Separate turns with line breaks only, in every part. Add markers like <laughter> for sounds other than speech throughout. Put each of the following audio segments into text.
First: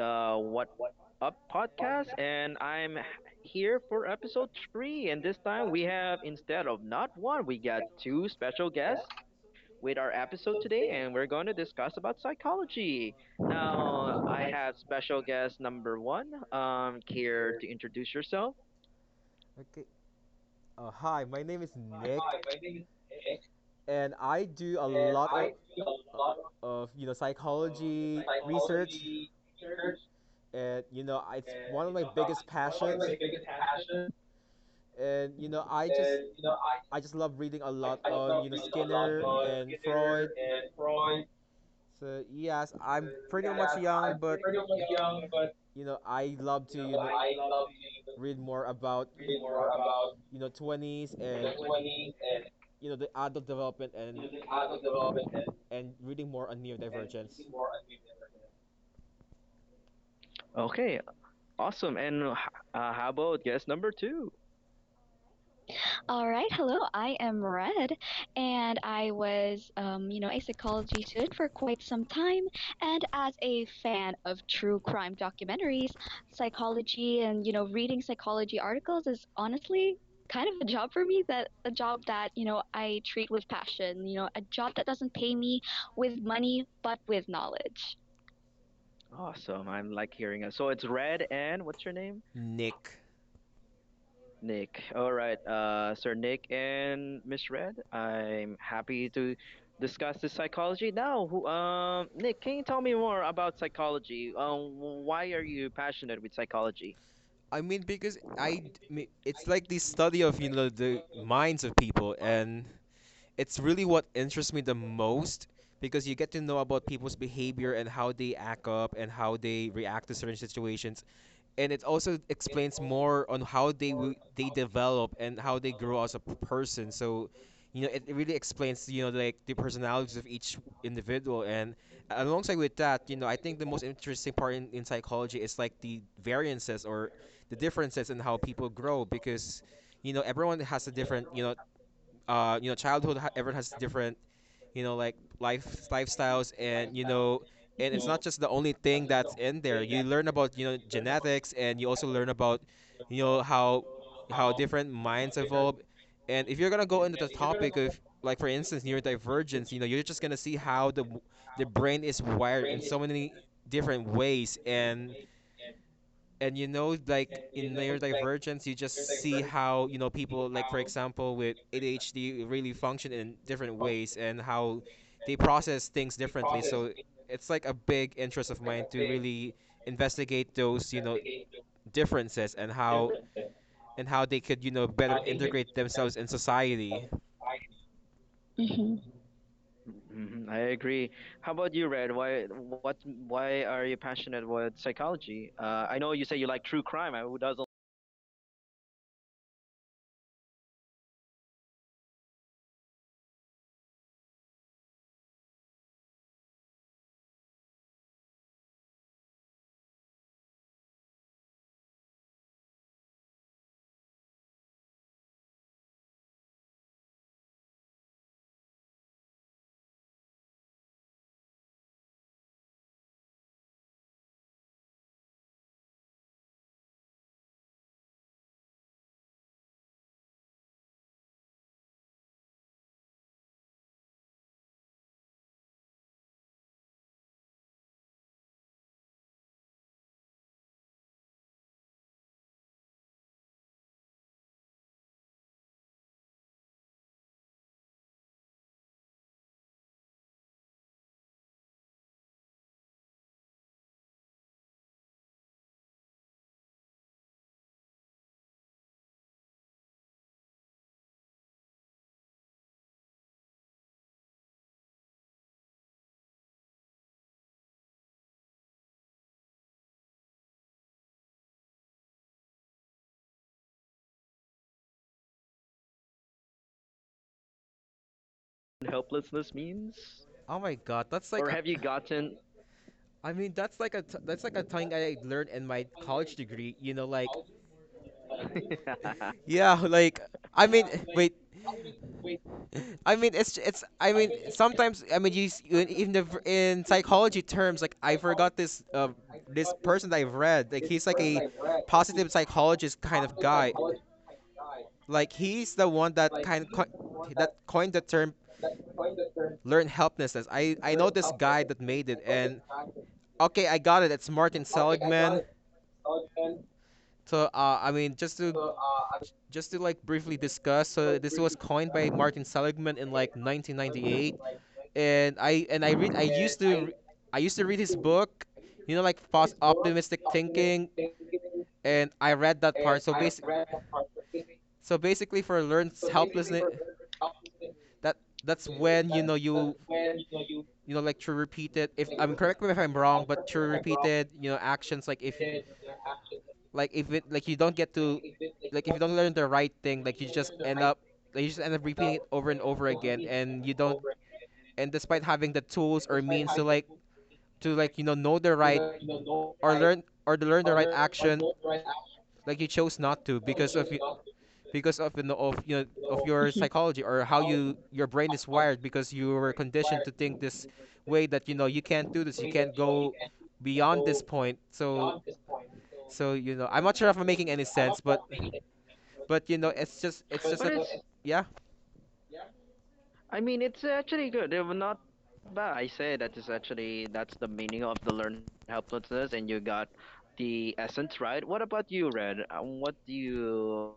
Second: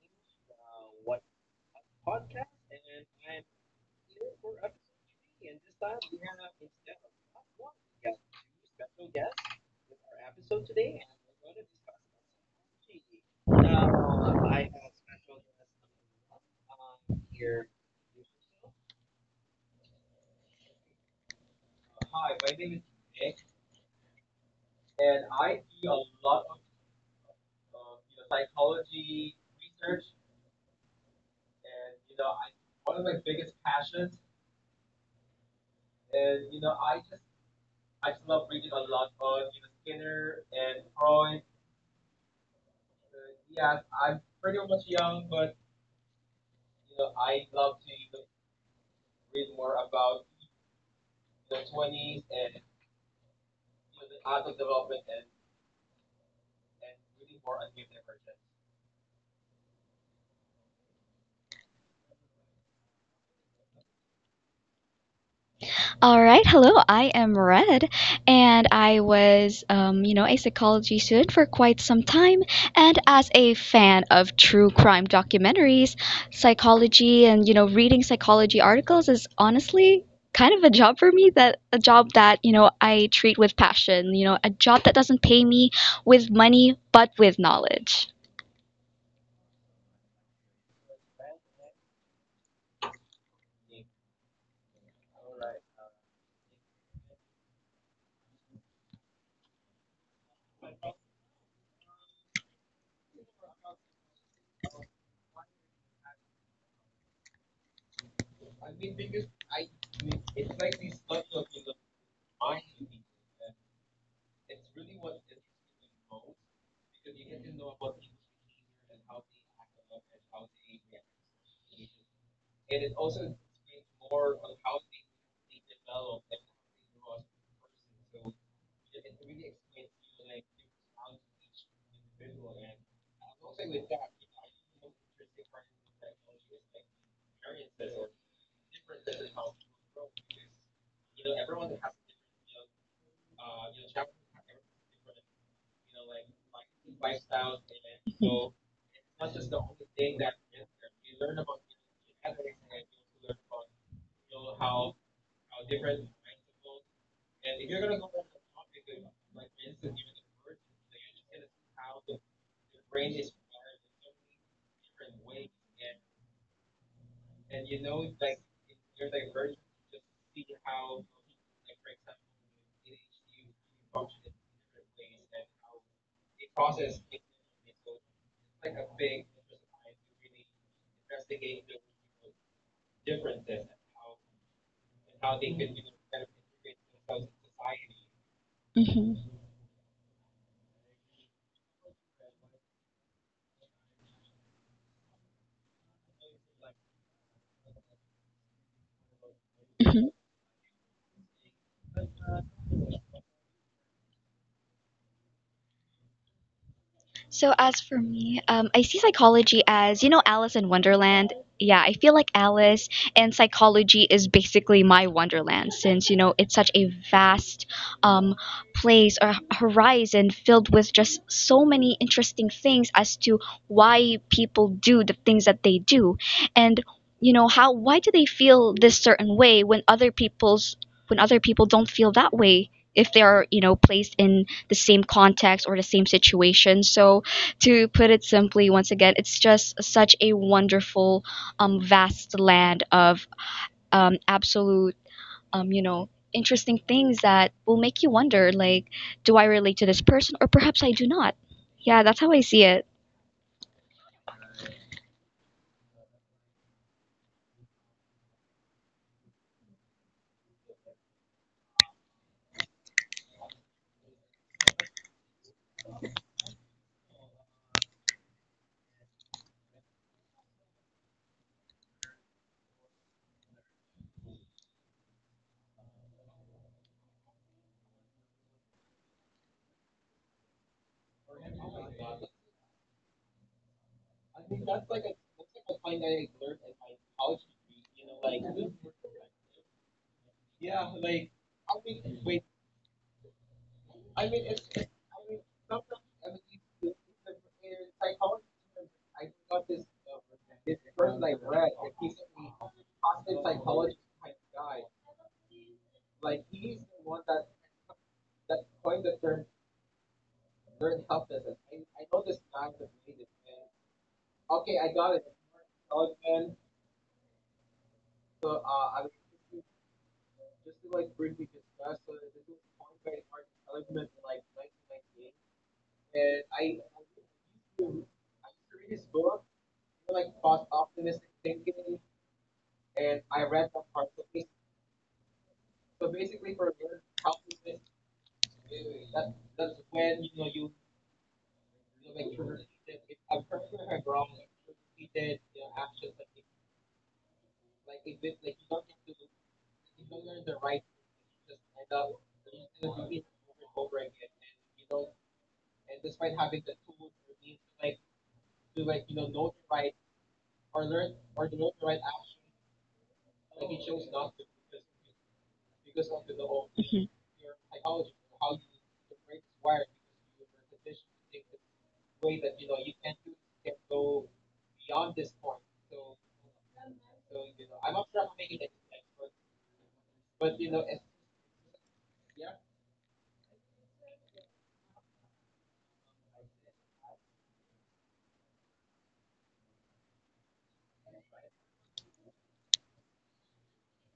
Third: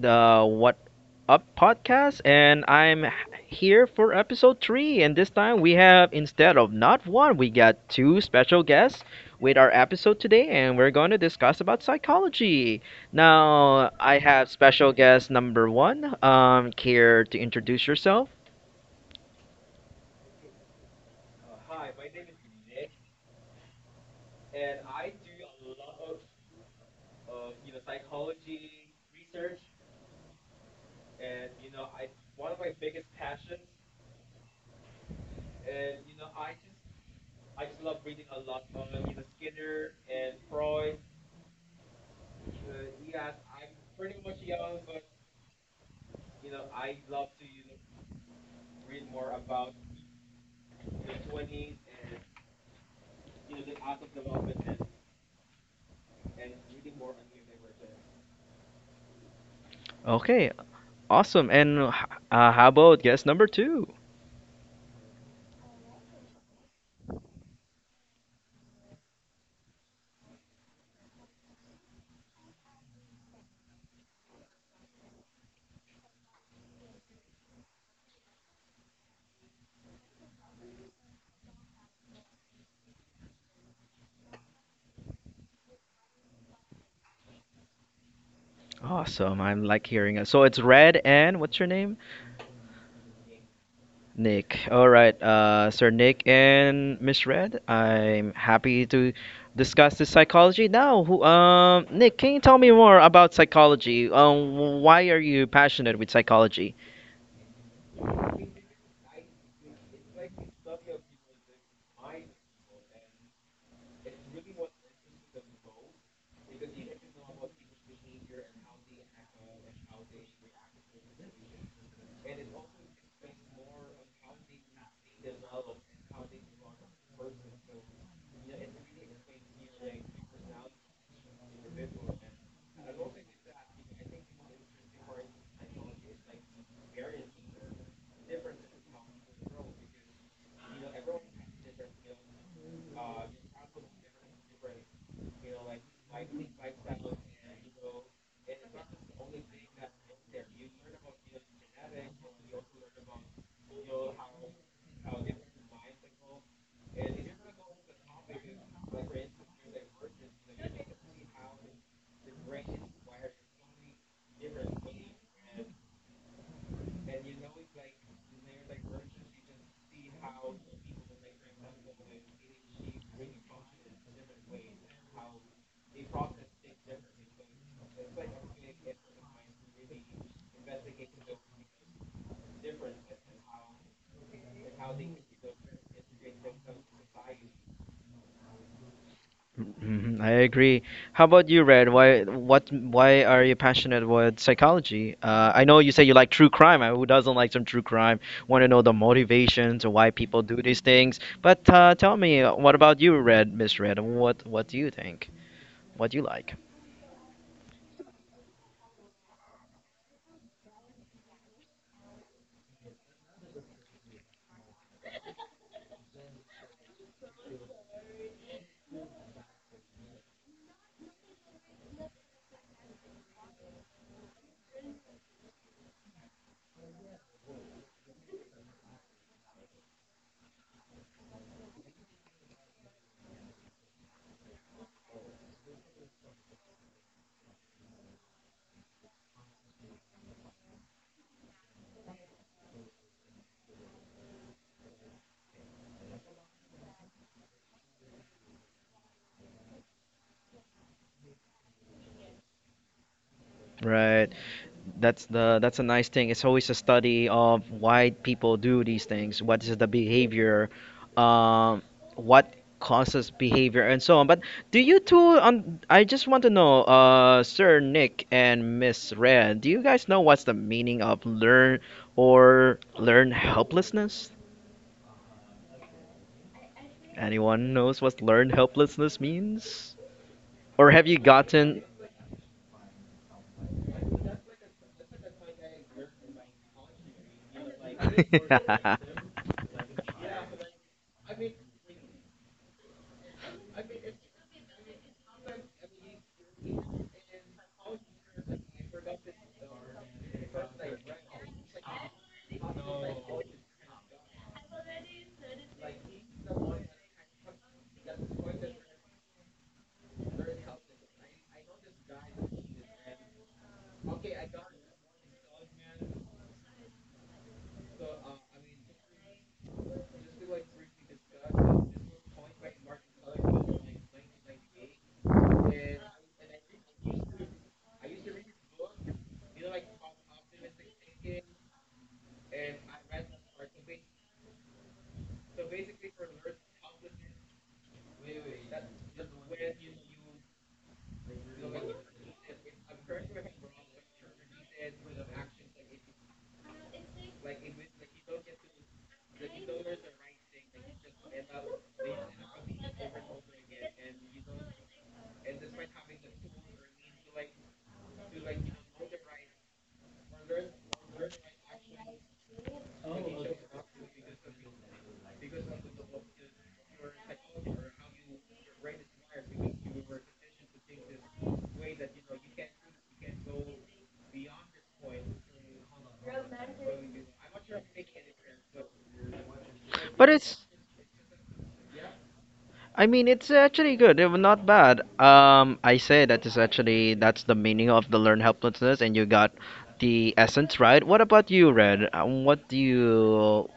the
the
What
What Up
Podcast,
podcast,
and
and
here
here
for
for episode three.
free.
And
And
this
this
time
time
we
we
have,
have,
instead
instead
of
of
not
not
one,
one,
we
we got
got two
two
special
special guests
guests with
with
our
our
episode
episode
today,
today,
and
and
we're
we're
going
going
to
to discuss
discuss about psychology.
psychology.
Now,
Now,
I
I have
have
special
special guest
guest number
number
one.
one. Care
Care to
to
introduce
introduce
yourself?
yourself?
Hi, my name is Nick,
Okay?
and I do a
And I
lot of,
do a lot of
of
you know,
psychology
psychology
research,
research,
and
and
it's one of
I,
my biggest
one of my
passions.
biggest passions,
And I
and
just
I just
I just love reading a lot
love reading a
on
lot on Skinner
Skinner
and
and
Freud.
Freud. So yes, I'm
Yes,
pretty
I'm
much
pretty
young, but
much young, but
I love to
I love to
read more
read
about
more about.
20s, and the adult development, and reading more on neurodivergence.
Okay,
Okay,
awesome.
awesome.
And
And how
how about
about
guest
guess
number
number
two?
two?
All
All
right,
right, hello.
hello. I
I
am
am
Red,
Red,
and
and
I
I
was,
was,
a
a
psychology
psychology
student
student
for
for
quite
quite
some
some
time.
time.
And
And
as
as
a
a
fan
fan
of
of
true
true
crime
crime
documentaries,
documentaries,
psychology
psychology
and
and
reading
reading
psychology
psychology
articles
articles
is
is honestly
honestly kind
kind of
of a
a job
job for
for me.
me.
That
That
a
a
job
job
that
that
I
I
treat
treat
with
with
passion.
passion.
A
A
job
job
that
that
doesn't
doesn't
pay
pay
me
me
with
with
money,
money,
but
but
with
with
knowledge.
knowledge.
Awesome.
Awesome.
I'm
I'm
like
like hearing
hearing
it.
it. So
So it's
it's Red,
Red, and
and
what's
what's
your
your
name?
name?
Nick. Nick.
Nick.
All
All
right,
right, Sir
Sir Nick
Nick
and
and
Miss
Miss
Red,
Red.
I'm
I'm
happy
happy
to
to
discuss
discuss this
this
psychology
psychology
now.
now. Who,
Nick,
Nick, can
can you
you
tell
tell me
me more
more
about
about
psychology?
psychology? Why
Why are
are
you
you passionate
passionate with
with psychology?
psychology?
I mean, because it's like the study of the minds of people, and it's really what interests me the most, because you get to know about people's behavior and how they act up and how they react to certain situations. And it also explains more on how they develop and how they grow as a person. So, it really explains like the personalities of each individual. And alongside with that, I think the most interesting part in psychology is like the variances or the differences in how people grow, because everyone has a different, childhood. Everyone has different, like lifestyles, and and it's not just the only thing that's in there. You learn about genetics, and you also learn about, how different minds evolve. And if you're gonna go into the topic of, like, for instance, neurodivergence, you're just gonna see how the brain is wired in so many different ways. And you know like and you in know, their like divergence you just your see how you know people like for how example with ADHD really function in different ways, and how they process things they differently process. So it's like a big interest of, like, mine to really investigate those, differences, and how differences, and how they could, better how they could integrate themselves in society.
Hmm.
Mm-hmm.
Mhm, I
Mhm, I
agree. How
agree.
about you,
How
Red?
about you, Red? Why what
Why are you
why are
passionate
you
with
passionate with
psychology? I
psychology?
know you say
I
you
know
like
you say
true
you like
crime.
true
Who
crime.
doesn't
Who
like some
doesn't
true crime? Want to know the motivations or why people do these things. But tell me, what about you, Miss Red? What do you think? What do you like?
So as for me, I see psychology as Alice in Wonderland. Yeah, I feel like Alice, and psychology is basically my Wonderland, since it's such a vast, um, place or horizon filled with just so many interesting things as to why people do the things that they do, and how, why do they feel this certain way when other people's when other people don't feel that way if they are placed in the same context or the same situation. So to put it simply, once again, it's just such a wonderful, vast land of, absolute, interesting things that will make you wonder, like, do I relate to this person, or perhaps I do not. Yeah, that's how I see it.
Right. That's a nice thing. It's always a study of why people do these things. What is the behavior? Um, what causes behavior and so on. But do you two I just want to know, Sir Nick and Miss Red, do you guys know what's the meaning of learn helplessness? Anyone knows what learn helplessness
helplessness
means?
means? Oh
Or
my
have you
god, that's like,
gotten
have you gotten. I mean, that's like a that's like a thing I learned in my college degree, like.
<laughs>
<laughs> Yeah, like, I mean, wait, I mean, it's it's. I mean, sometimes. I mean, you s- you- in the v- in psychology terms, like, I forgot this this person that I've read. Like, he's like a positive psychologist kind of guy. Like, he's the one that kind of that coined the term learn helplessness. I know this guy that made it, and, okay, I got it. It's Martin Seligman. So, I mean, just to like briefly discuss, this was coined by Martin Seligman in like 1998, and I read, I used to read his book, like fast optimistic thinking, and I read that part. So basically, for learned helplessness, that that's when you know you you know, like, to repeated, if I'm, correct me if I'm wrong, but to repeated actions, like if, like if it like, you don't get to, like, if you don't learn the right thing, like you just end up, repeating it over and over again, and you don't, and despite having the tools or means to like, know the right, or right learn or to learn the right
the
action,
the right
right,
action.
like, you chose not to.
Like he chose not to,
Because of, you know of you
because of
know
the
of
whole.
your <laughs>
Mhm.
psychology, or how your brain is wired, because you were conditioned to think this way, that you can't do this, you can't go beyond this point. So So so I'm not sure if I'm making any sense, sure, but it's just, it's
But
just But
it's
a it's, yeah yeah.
I
I
mean,
mean,
it's
it's
actually
actually
good. It
good.
was
It would
not
not,
bad.
I
I
say
say
that's
that is
actually
actually
that's the
that's the
meaning of
meaning
the
of the
learning
learn helplessness, and
analysis,
you
and you
got
got
the
the
essence
essence
right. What
right. What
about you,
about you,
Red?
Red?
What do
What do
you
you,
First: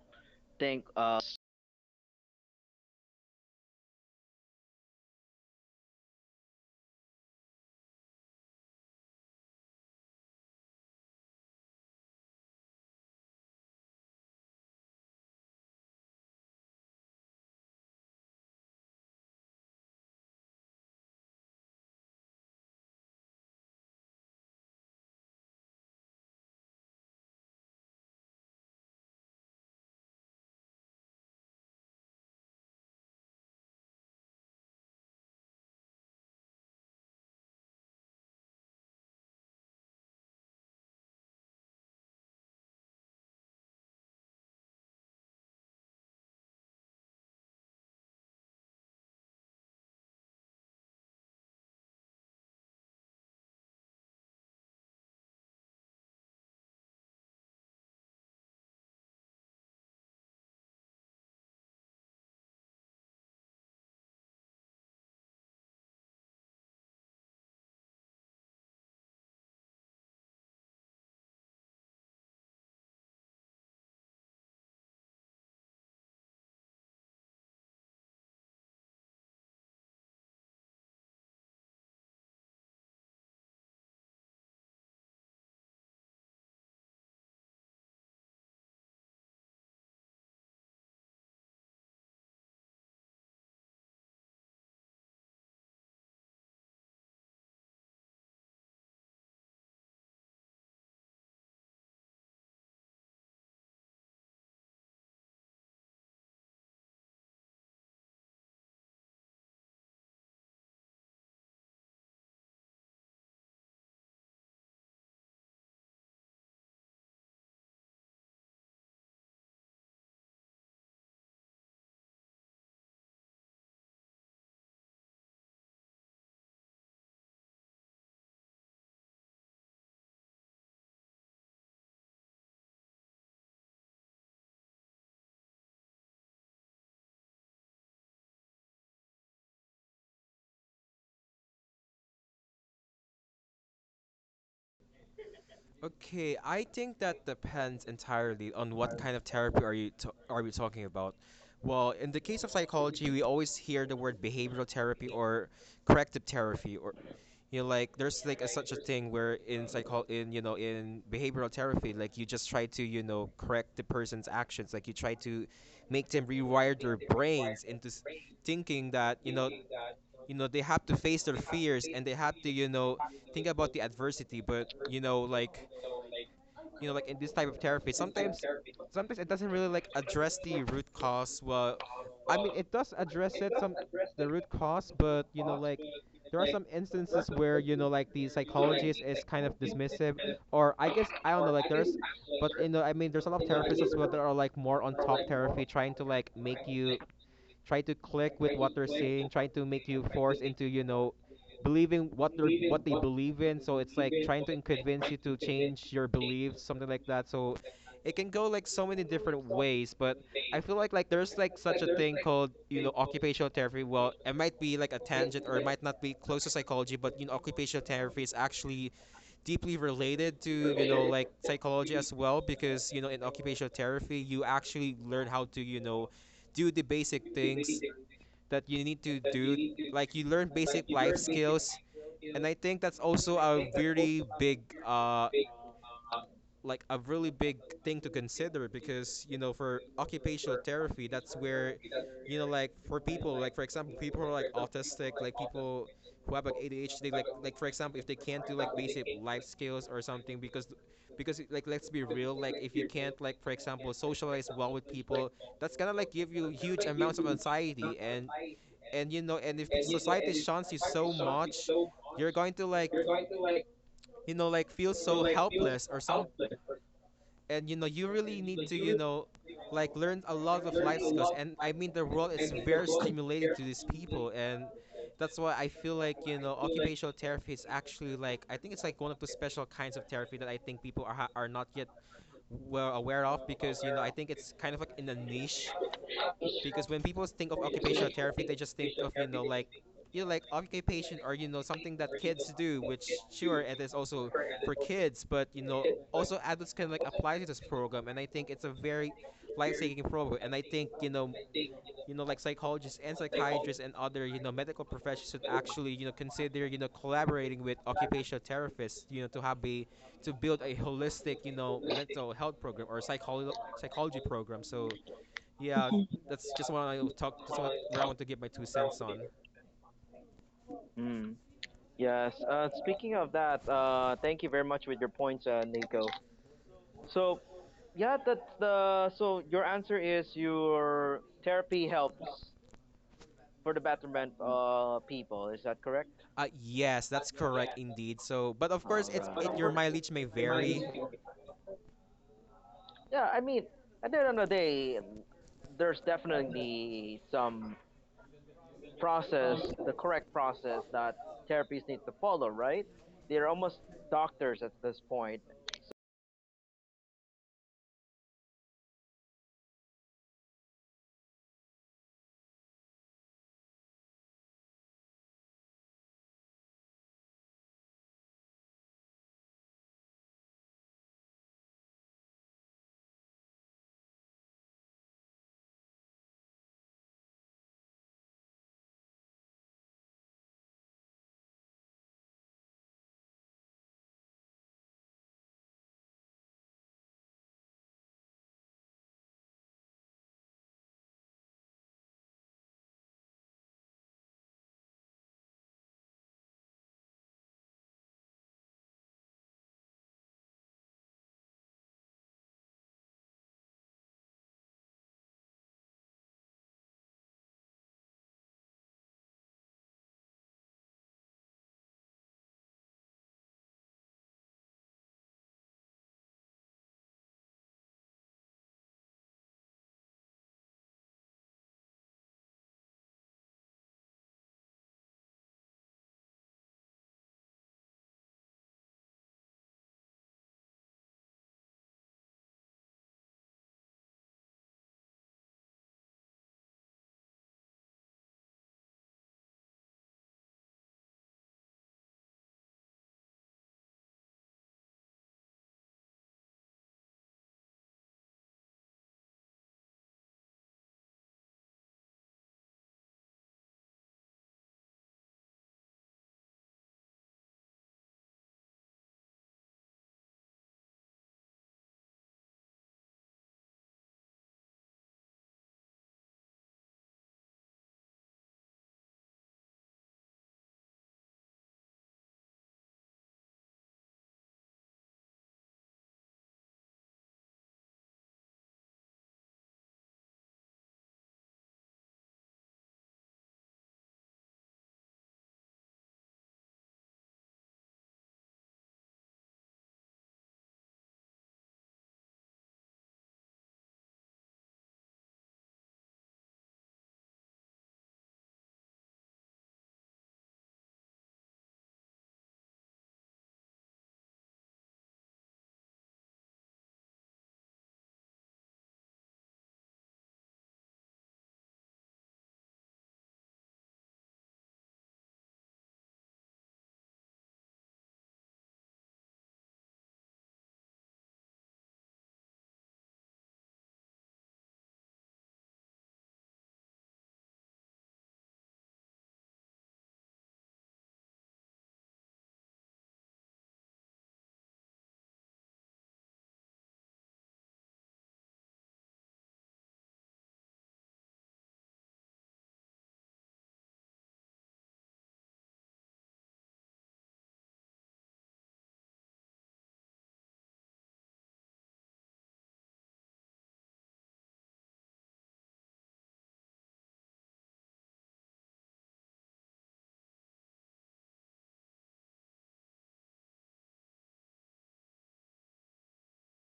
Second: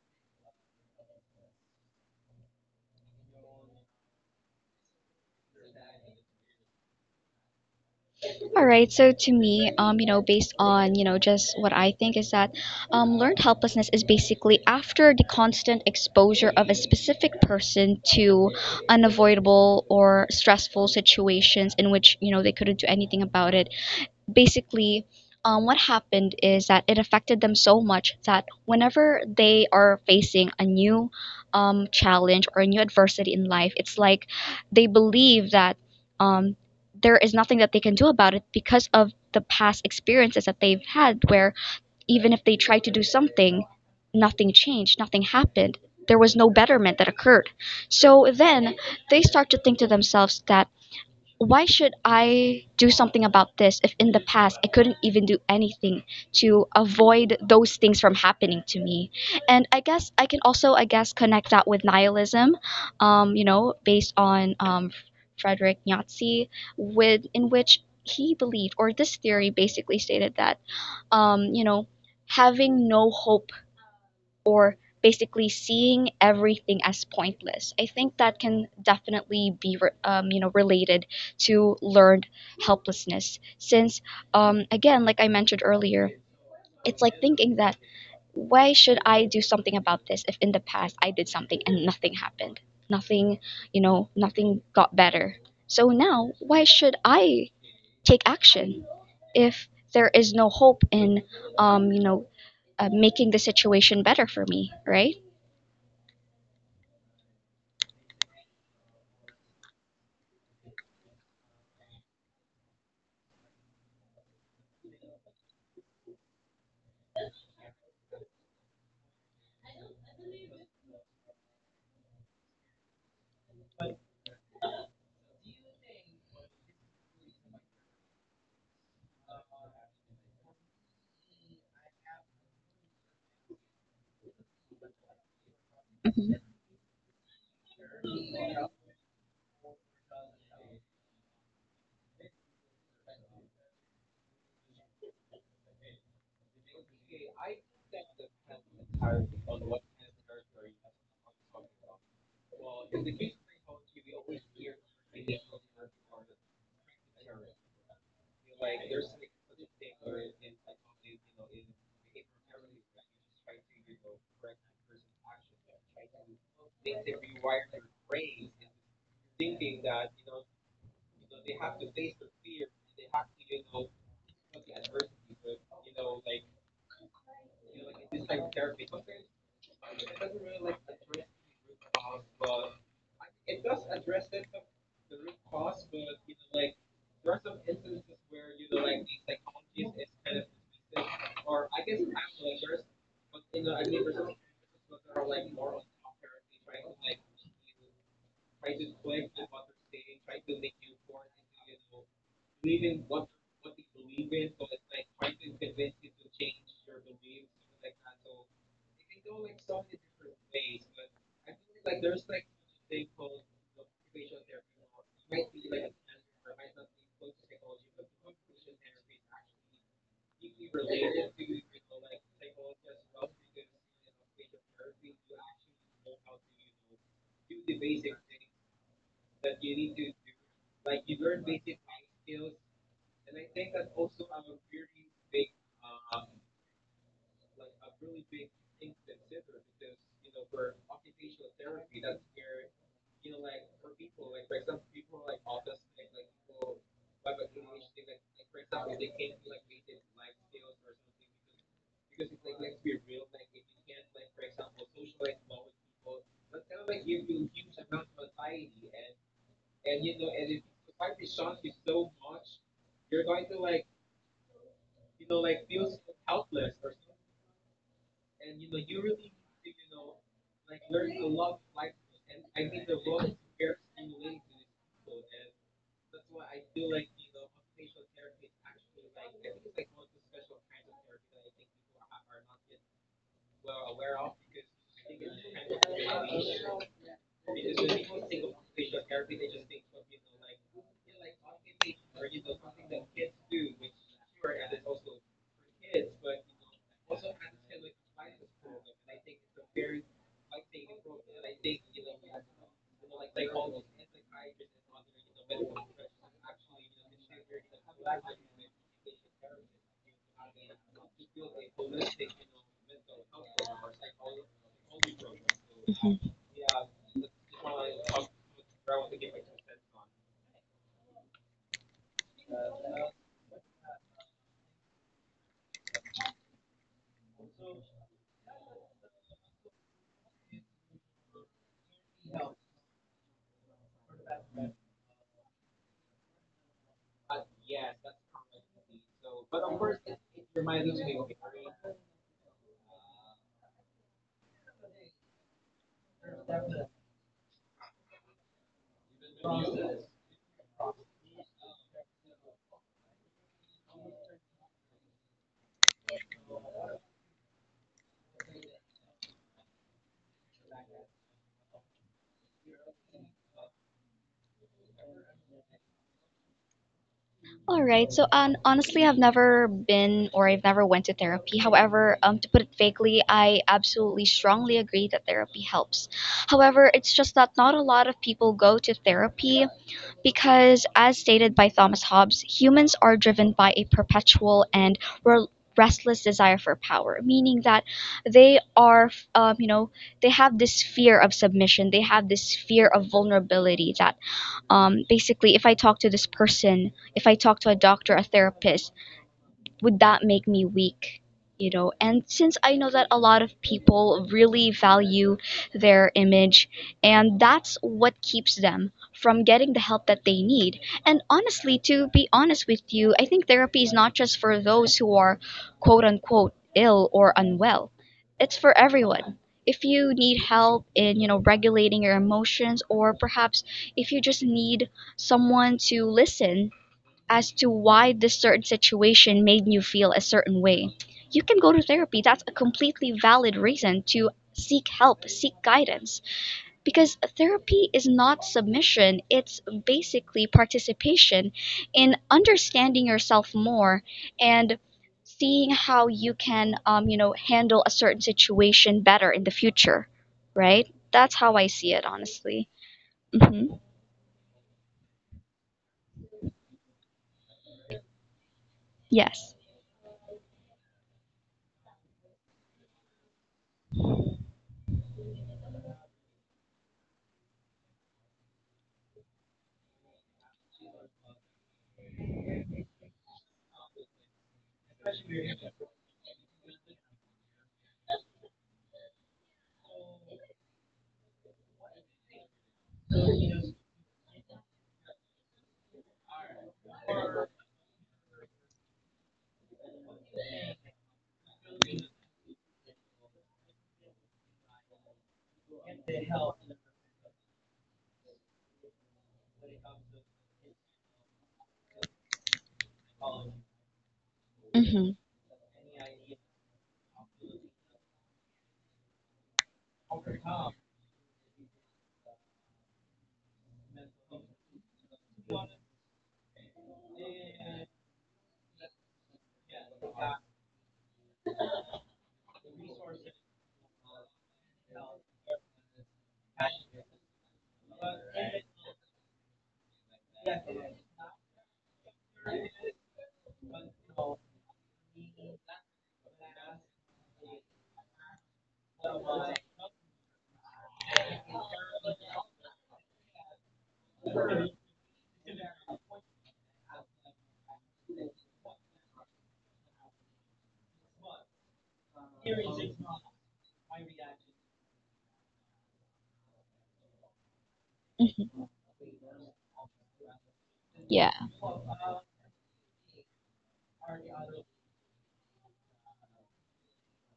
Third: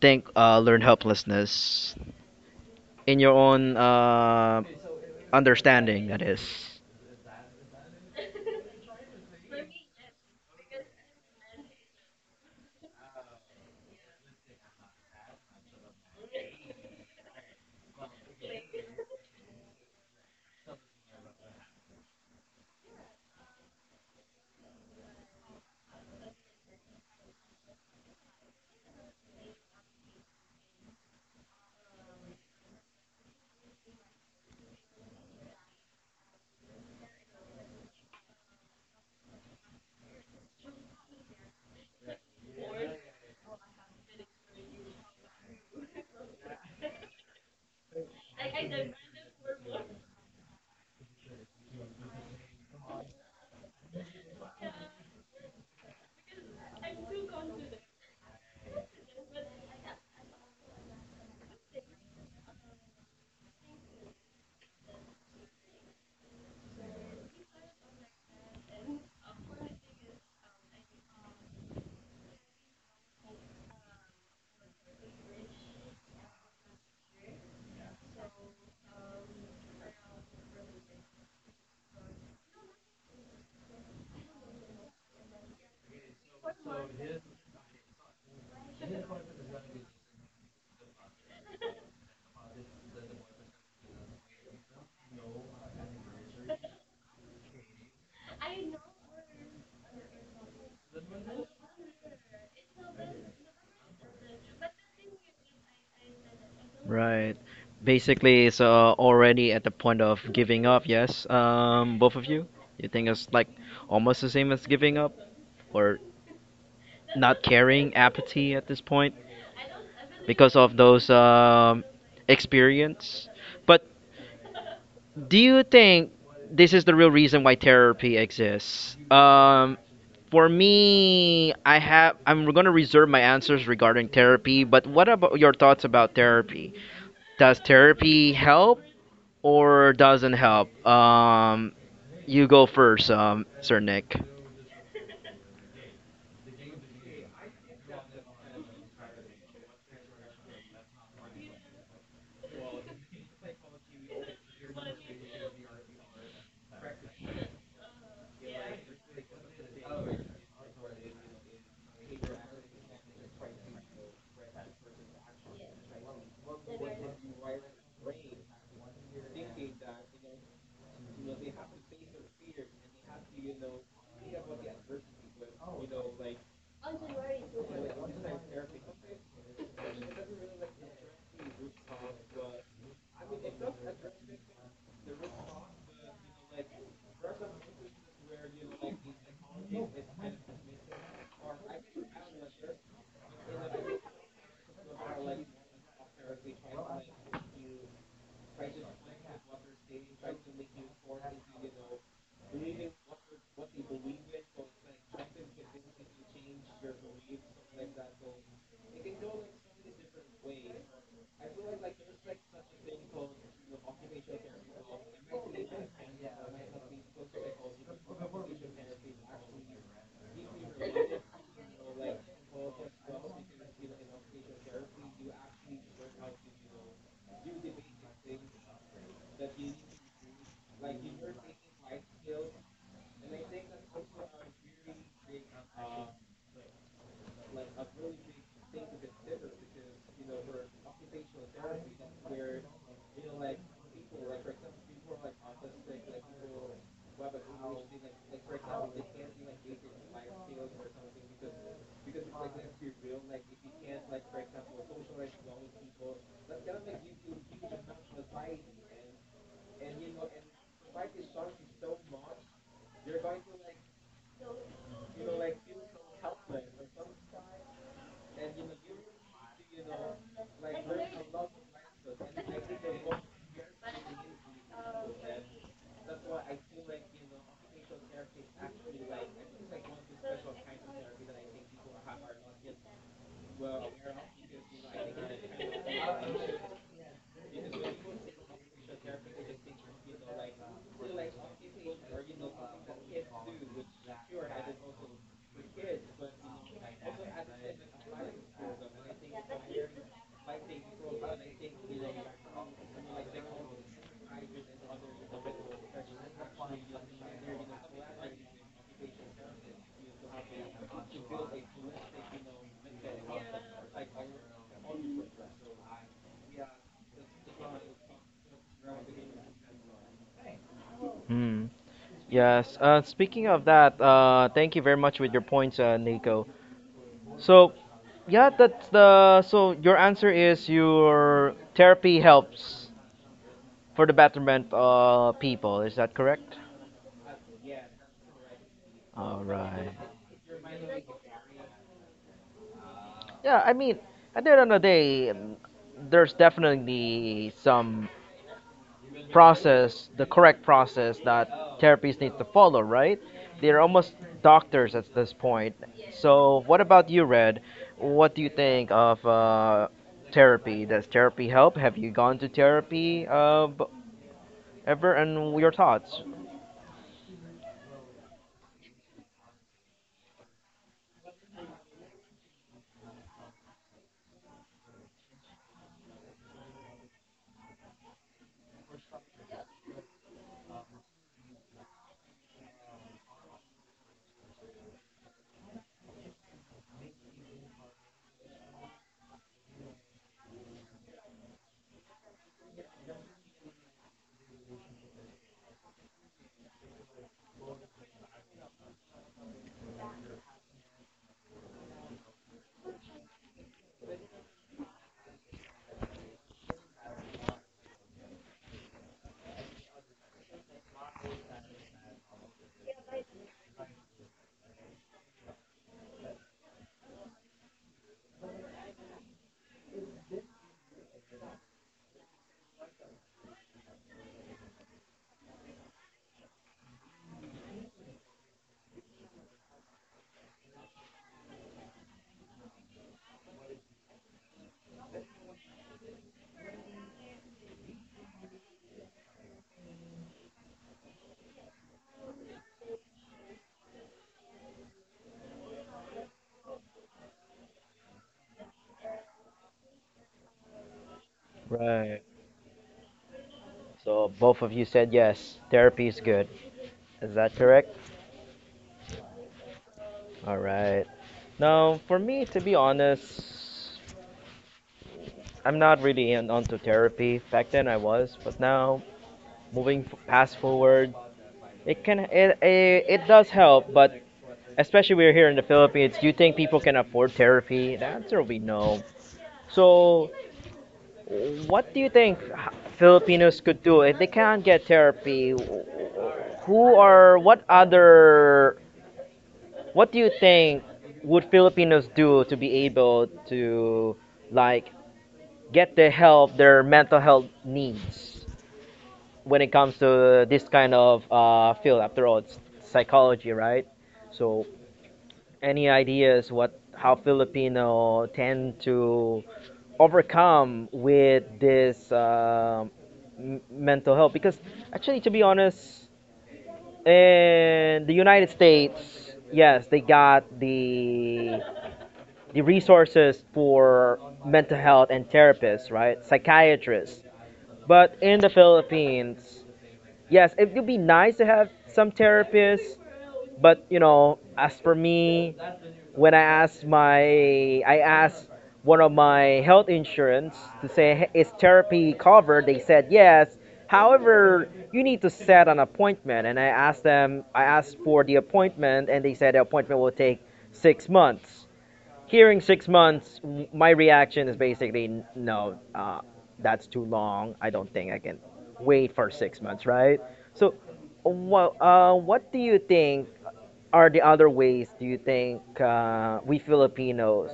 think learn
uh,
helplessness in your own understanding? That is
All right. So to me, based on just what I think is that, learned helplessness is basically after the constant exposure of a specific person to unavoidable or stressful situations in which they couldn't do anything about it, basically. What happened is that it affected them so much that whenever they are facing a new, challenge or a new adversity in life, it's like they believe that, um, there is nothing that they can do about it because of the past experiences that they've had, where even if they tried to do something, nothing changed, nothing happened. There was no betterment that occurred. So then they start to think to themselves that, why should I do something about this if in the past I couldn't even do anything to avoid those things from happening to me? And I guess I can also, I guess, connect that with nihilism, based on, Frederick Nietzsche, with in which he believed, or this theory basically stated that, um, you know, having no hope or basically seeing everything as pointless. I think that can definitely be related to learned helplessness since, again like I mentioned earlier, it's like thinking that, why should I do something about this if in the past I did something and nothing happened, nothing, nothing got better, so now why should I take action if there is no hope in, um, you know making the situation better for me, right?
right. Basically, it's already at the point of giving up. Yes. Both of you. You think it's like almost the same as giving up or not caring, apathy at this point? Because of those experience. But do you think this is the real reason why therapy exists? For me, I'm gonna reserve my answers regarding therapy. But what about your thoughts about
Mhm.
therapy? Does therapy help or doesn't help? You go first, Sir Nick.
Okay, I think that depends entirely on what kind of therapy are you are we talking about. Well, in the case of psychology, we always hear the word behavioral therapy, or corrective therapy, or, like, there's like a, such a thing where in psycho in in behavioral therapy, like, you just try to correct the person's actions, like, you try to make them rewire their brains into thinking that, they have to face their fears, and they have to, think about the adversity. But like, like, in this type of therapy, sometimes, it doesn't really, like, address the root cause. Well, I mean, it does address it some, the root cause, but, like, there are some instances where, like, the psychologist is kind of dismissive, or, I guess, I don't know, like, there's, but, I mean, there's a lot of therapists as well that are, like, more on top therapy, trying to, like, make you try to click with what they're saying, trying to make you force into, believing what they believe in. So it's like trying to convince you to change your beliefs, something like that. So it can go like so many different ways. But I feel like, there's like such a thing called, occupational therapy. Well, it might be like a tangent, or it might not be close to psychology, but, occupational therapy is actually deeply related to, like, psychology as well, because, in occupational therapy, you actually learn how to, do the basic things that you need to do, like, you learn basic life skills. And I think that's also a very big, uh like, a really big thing to consider, because, for occupational therapy, that's where, like, for people, like, for example, people who are like autistic, like, people who have, like, ADHD, like, for example, if they can't do, like, basic life skills or something, because, like, let's be real, like, if you can't, like, for example, socialize well with people, that's gonna, like, give you huge amounts of anxiety. And, you know, and if society shuns you so much, you're going to, like, like, feel so helpless or some. And, you really need to, like, learn a lot of life skills. And, I mean, the world is very stimulating to these people. And that's why I feel like, occupational therapy is actually, like, I think it's like one of the special kinds of therapy that I think people are are not yet well aware of, because, I think it's kind of like in a niche, because when people think of occupational therapy, they just think of, like, like, occupation, or, something that kids do, which, sure, it is also for kids. But, also adults can, like, apply to this program, and I think it's a very life-saving program. And I think, like, psychologists and psychiatrists and other, medical professions should actually, consider, collaborating with occupational therapists, to have a, to build a holistic, mental health program, or psychology program. So, yeah, <laughs> that's just what I talk. Just what, where I want to get my two cents on.
Hmm.
Mm, yes.
Yes. Speaking
Speaking of
of that,
that,
thank
thank
you
you very
very much
much
with
with
your
your
points,
points, Nico.
Nico.
So,
So
yeah,
yeah, that's the
the
so
so
your
your
answer
answer is
is
your
your
therapy
therapy
helps
helps for
for the
the
betterment
betterment of people.
people.
Is
Is
that
that correct?
correct?
Yes, that's correct indeed. So, but of course,
All
it's right. it
right.
your mileage may vary.
Yeah,
Yeah, I
I
mean,
mean, at
at
the
the end
end
of
of
the
the day,
day,
there's
there's
definitely
definitely some
some
process,
process, the
the
correct
correct process
process
that
that
therapy
therapists need to
to
follow,
follow, right?
right?
They're
They're
almost
almost
doctors
doctors
at
at
the
this
point.
point. So, what about you, Red? What do you think of therapy? Does therapy help? Have you gone to therapy ever and your thoughts.
All right. So, honestly, I've never went to therapy. However, to put it vaguely, I absolutely strongly agree that therapy helps. However, it's just that not a lot of people go to therapy because, as stated by Thomas Hobbes, humans are driven by a perpetual and restless desire for power, meaning that they are, you know, they have this fear of submission. They have this fear of vulnerability that, basically, if I talk to this person if I talk to a doctor, a therapist, would that make me weak? And since I know that a lot of people really value their image, and that's what keeps them from getting the help that they need. And honestly, to be honest with you, I think therapy is not just for those who are quote unquote ill or unwell, it's for everyone. If you need help in, regulating your emotions, or perhaps if you just need someone to listen as to why this certain situation made you feel a certain way. You can go to therapy. That's a completely valid reason to seek help, seek guidance. Because therapy is not submission, it's basically participation in understanding yourself more and seeing how you can, handle a certain situation better in the future, right? That's how I see
Right.
it, honestly. Hmm.
So both of you said yes, therapy is good. Is that correct?
Yes.
All right. Now, for me, to be honest, I'm not really in, onto therapy. Back then I was, but now past forward, it can it, it it does help, but especially we're here in the Philippines. Do you think people can afford therapy? The answer will be no. So what do you think Filipinos could do if they can't get therapy? Who are what other what do you think would Filipinos do to be able to like get the help their mental health needs when it comes to this kind of field? After all, it's psychology, right? So,
Hmm.
any ideas what how Filipino tend to overcome with this mental health? Because actually, to be honest, in the United States, yes, they got the resources for mental health and therapists, right? Psychiatrists. But in the Philippines, yes, it would be nice to have some therapists. But you know, as for me, when I asked my I asked one of my health insurance to say, "Hey, is therapy covered?" They said yes. However, you need to set an appointment, and I asked them. I asked for the appointment, and they said the appointment will take 6 months. Hearing 6 months, my reaction is basically no, that's too long. I don't think I can
Mhm.
wait for 6 months, right? So,
Yeah.
well, what do you think are the other ways do you think we Filipinos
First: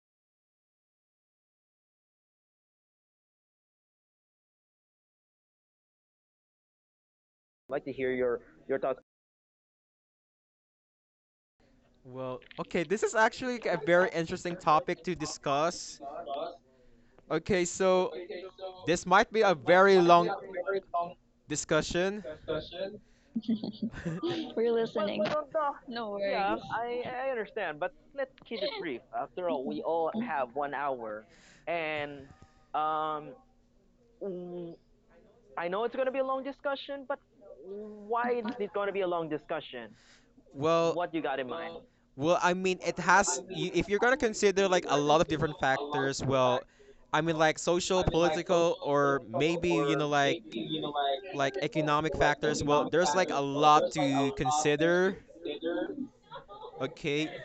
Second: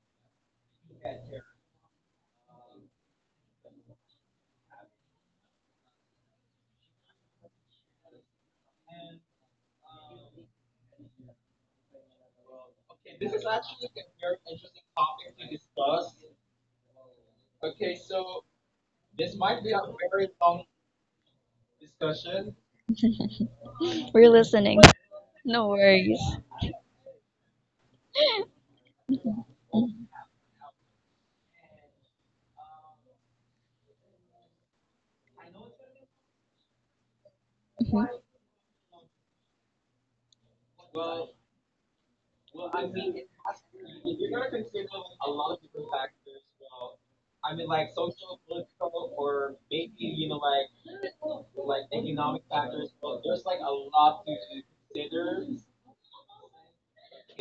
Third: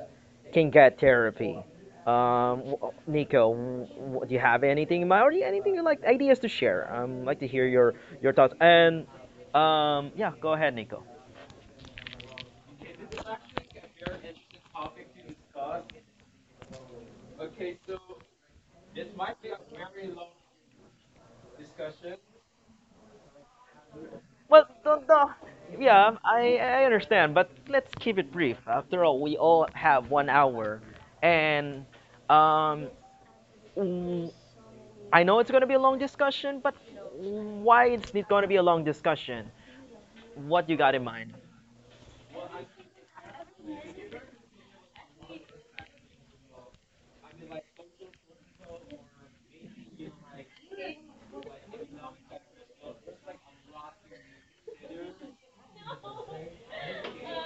can get therapy? Nico, do you have anything in mind or anything you like ideas to share? Like to hear
I'd like to
your
hear your
thoughts.
your thoughts.
And yeah, go ahead, Nico.
Well, okay, this is actually a very interesting topic to discuss. Okay, so this might be a very long discussion. <laughs> We're
We're
Well,
listening.
listening.
We
don't,
don't
do
know. No
No
worries.
Yeah,
Yeah,
worries.
I,
I
I
understand,
understand,
but
but
let's
keep
keep
it
it brief.
brief.
After
After
all,
all,
we
we
all
all
Mhm.
have
have
one
1 hour,
hour,
and
and
um,
um, w- I
I
know
know
it's
it's going
gonna
to
be
be
a
a
long
long
discussion,
discussion,
but
but
why
why
is
is
Mhm.
it
it going
gonna
to
be
be
a
a
long
long discussion?
discussion?
Well,
What you
what
got
you
in
got in
mind.
mind? Well, I mean, it has. If you're gonna consider like a lot of different factors, well, I mean, like social, political, or maybe you know, like economic factors. Well, there's like a lot to consider. Okay. <laughs>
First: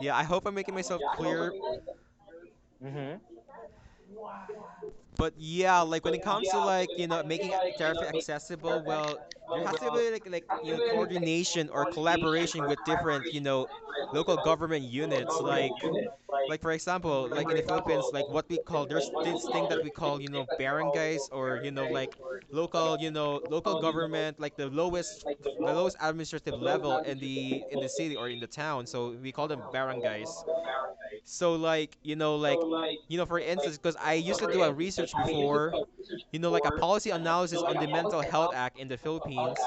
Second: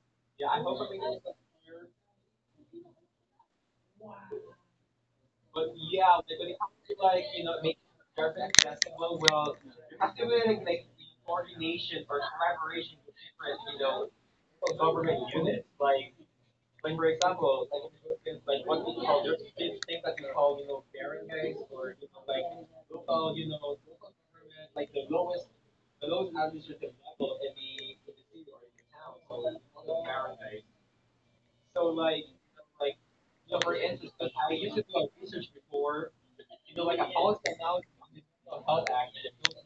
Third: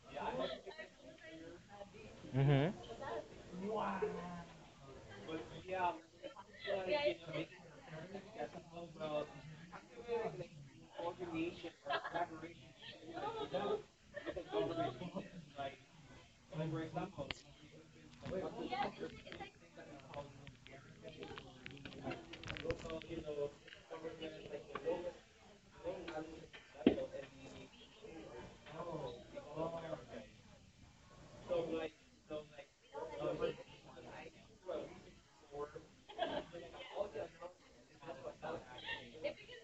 Yeah, I hope I'm making myself clear.
Mm-hmm.
Mm-hmm. But yeah, like when it comes to, yeah, like you know making accessible, well, there has to, well, be like you know like coordination or collaboration with different, you know, local government units. Like, for example, like in the Philippines, like what we call, like, there's this thing that we call, you know, barangays, or you know, like local, like you know, local government, like the lowest, like the lowest administrative level in the city or in the town. So we call them barangays. So, you know, for instance, because I used to do a research before, you know, like a policy analysis on like the Mental Health Act in the Philippines,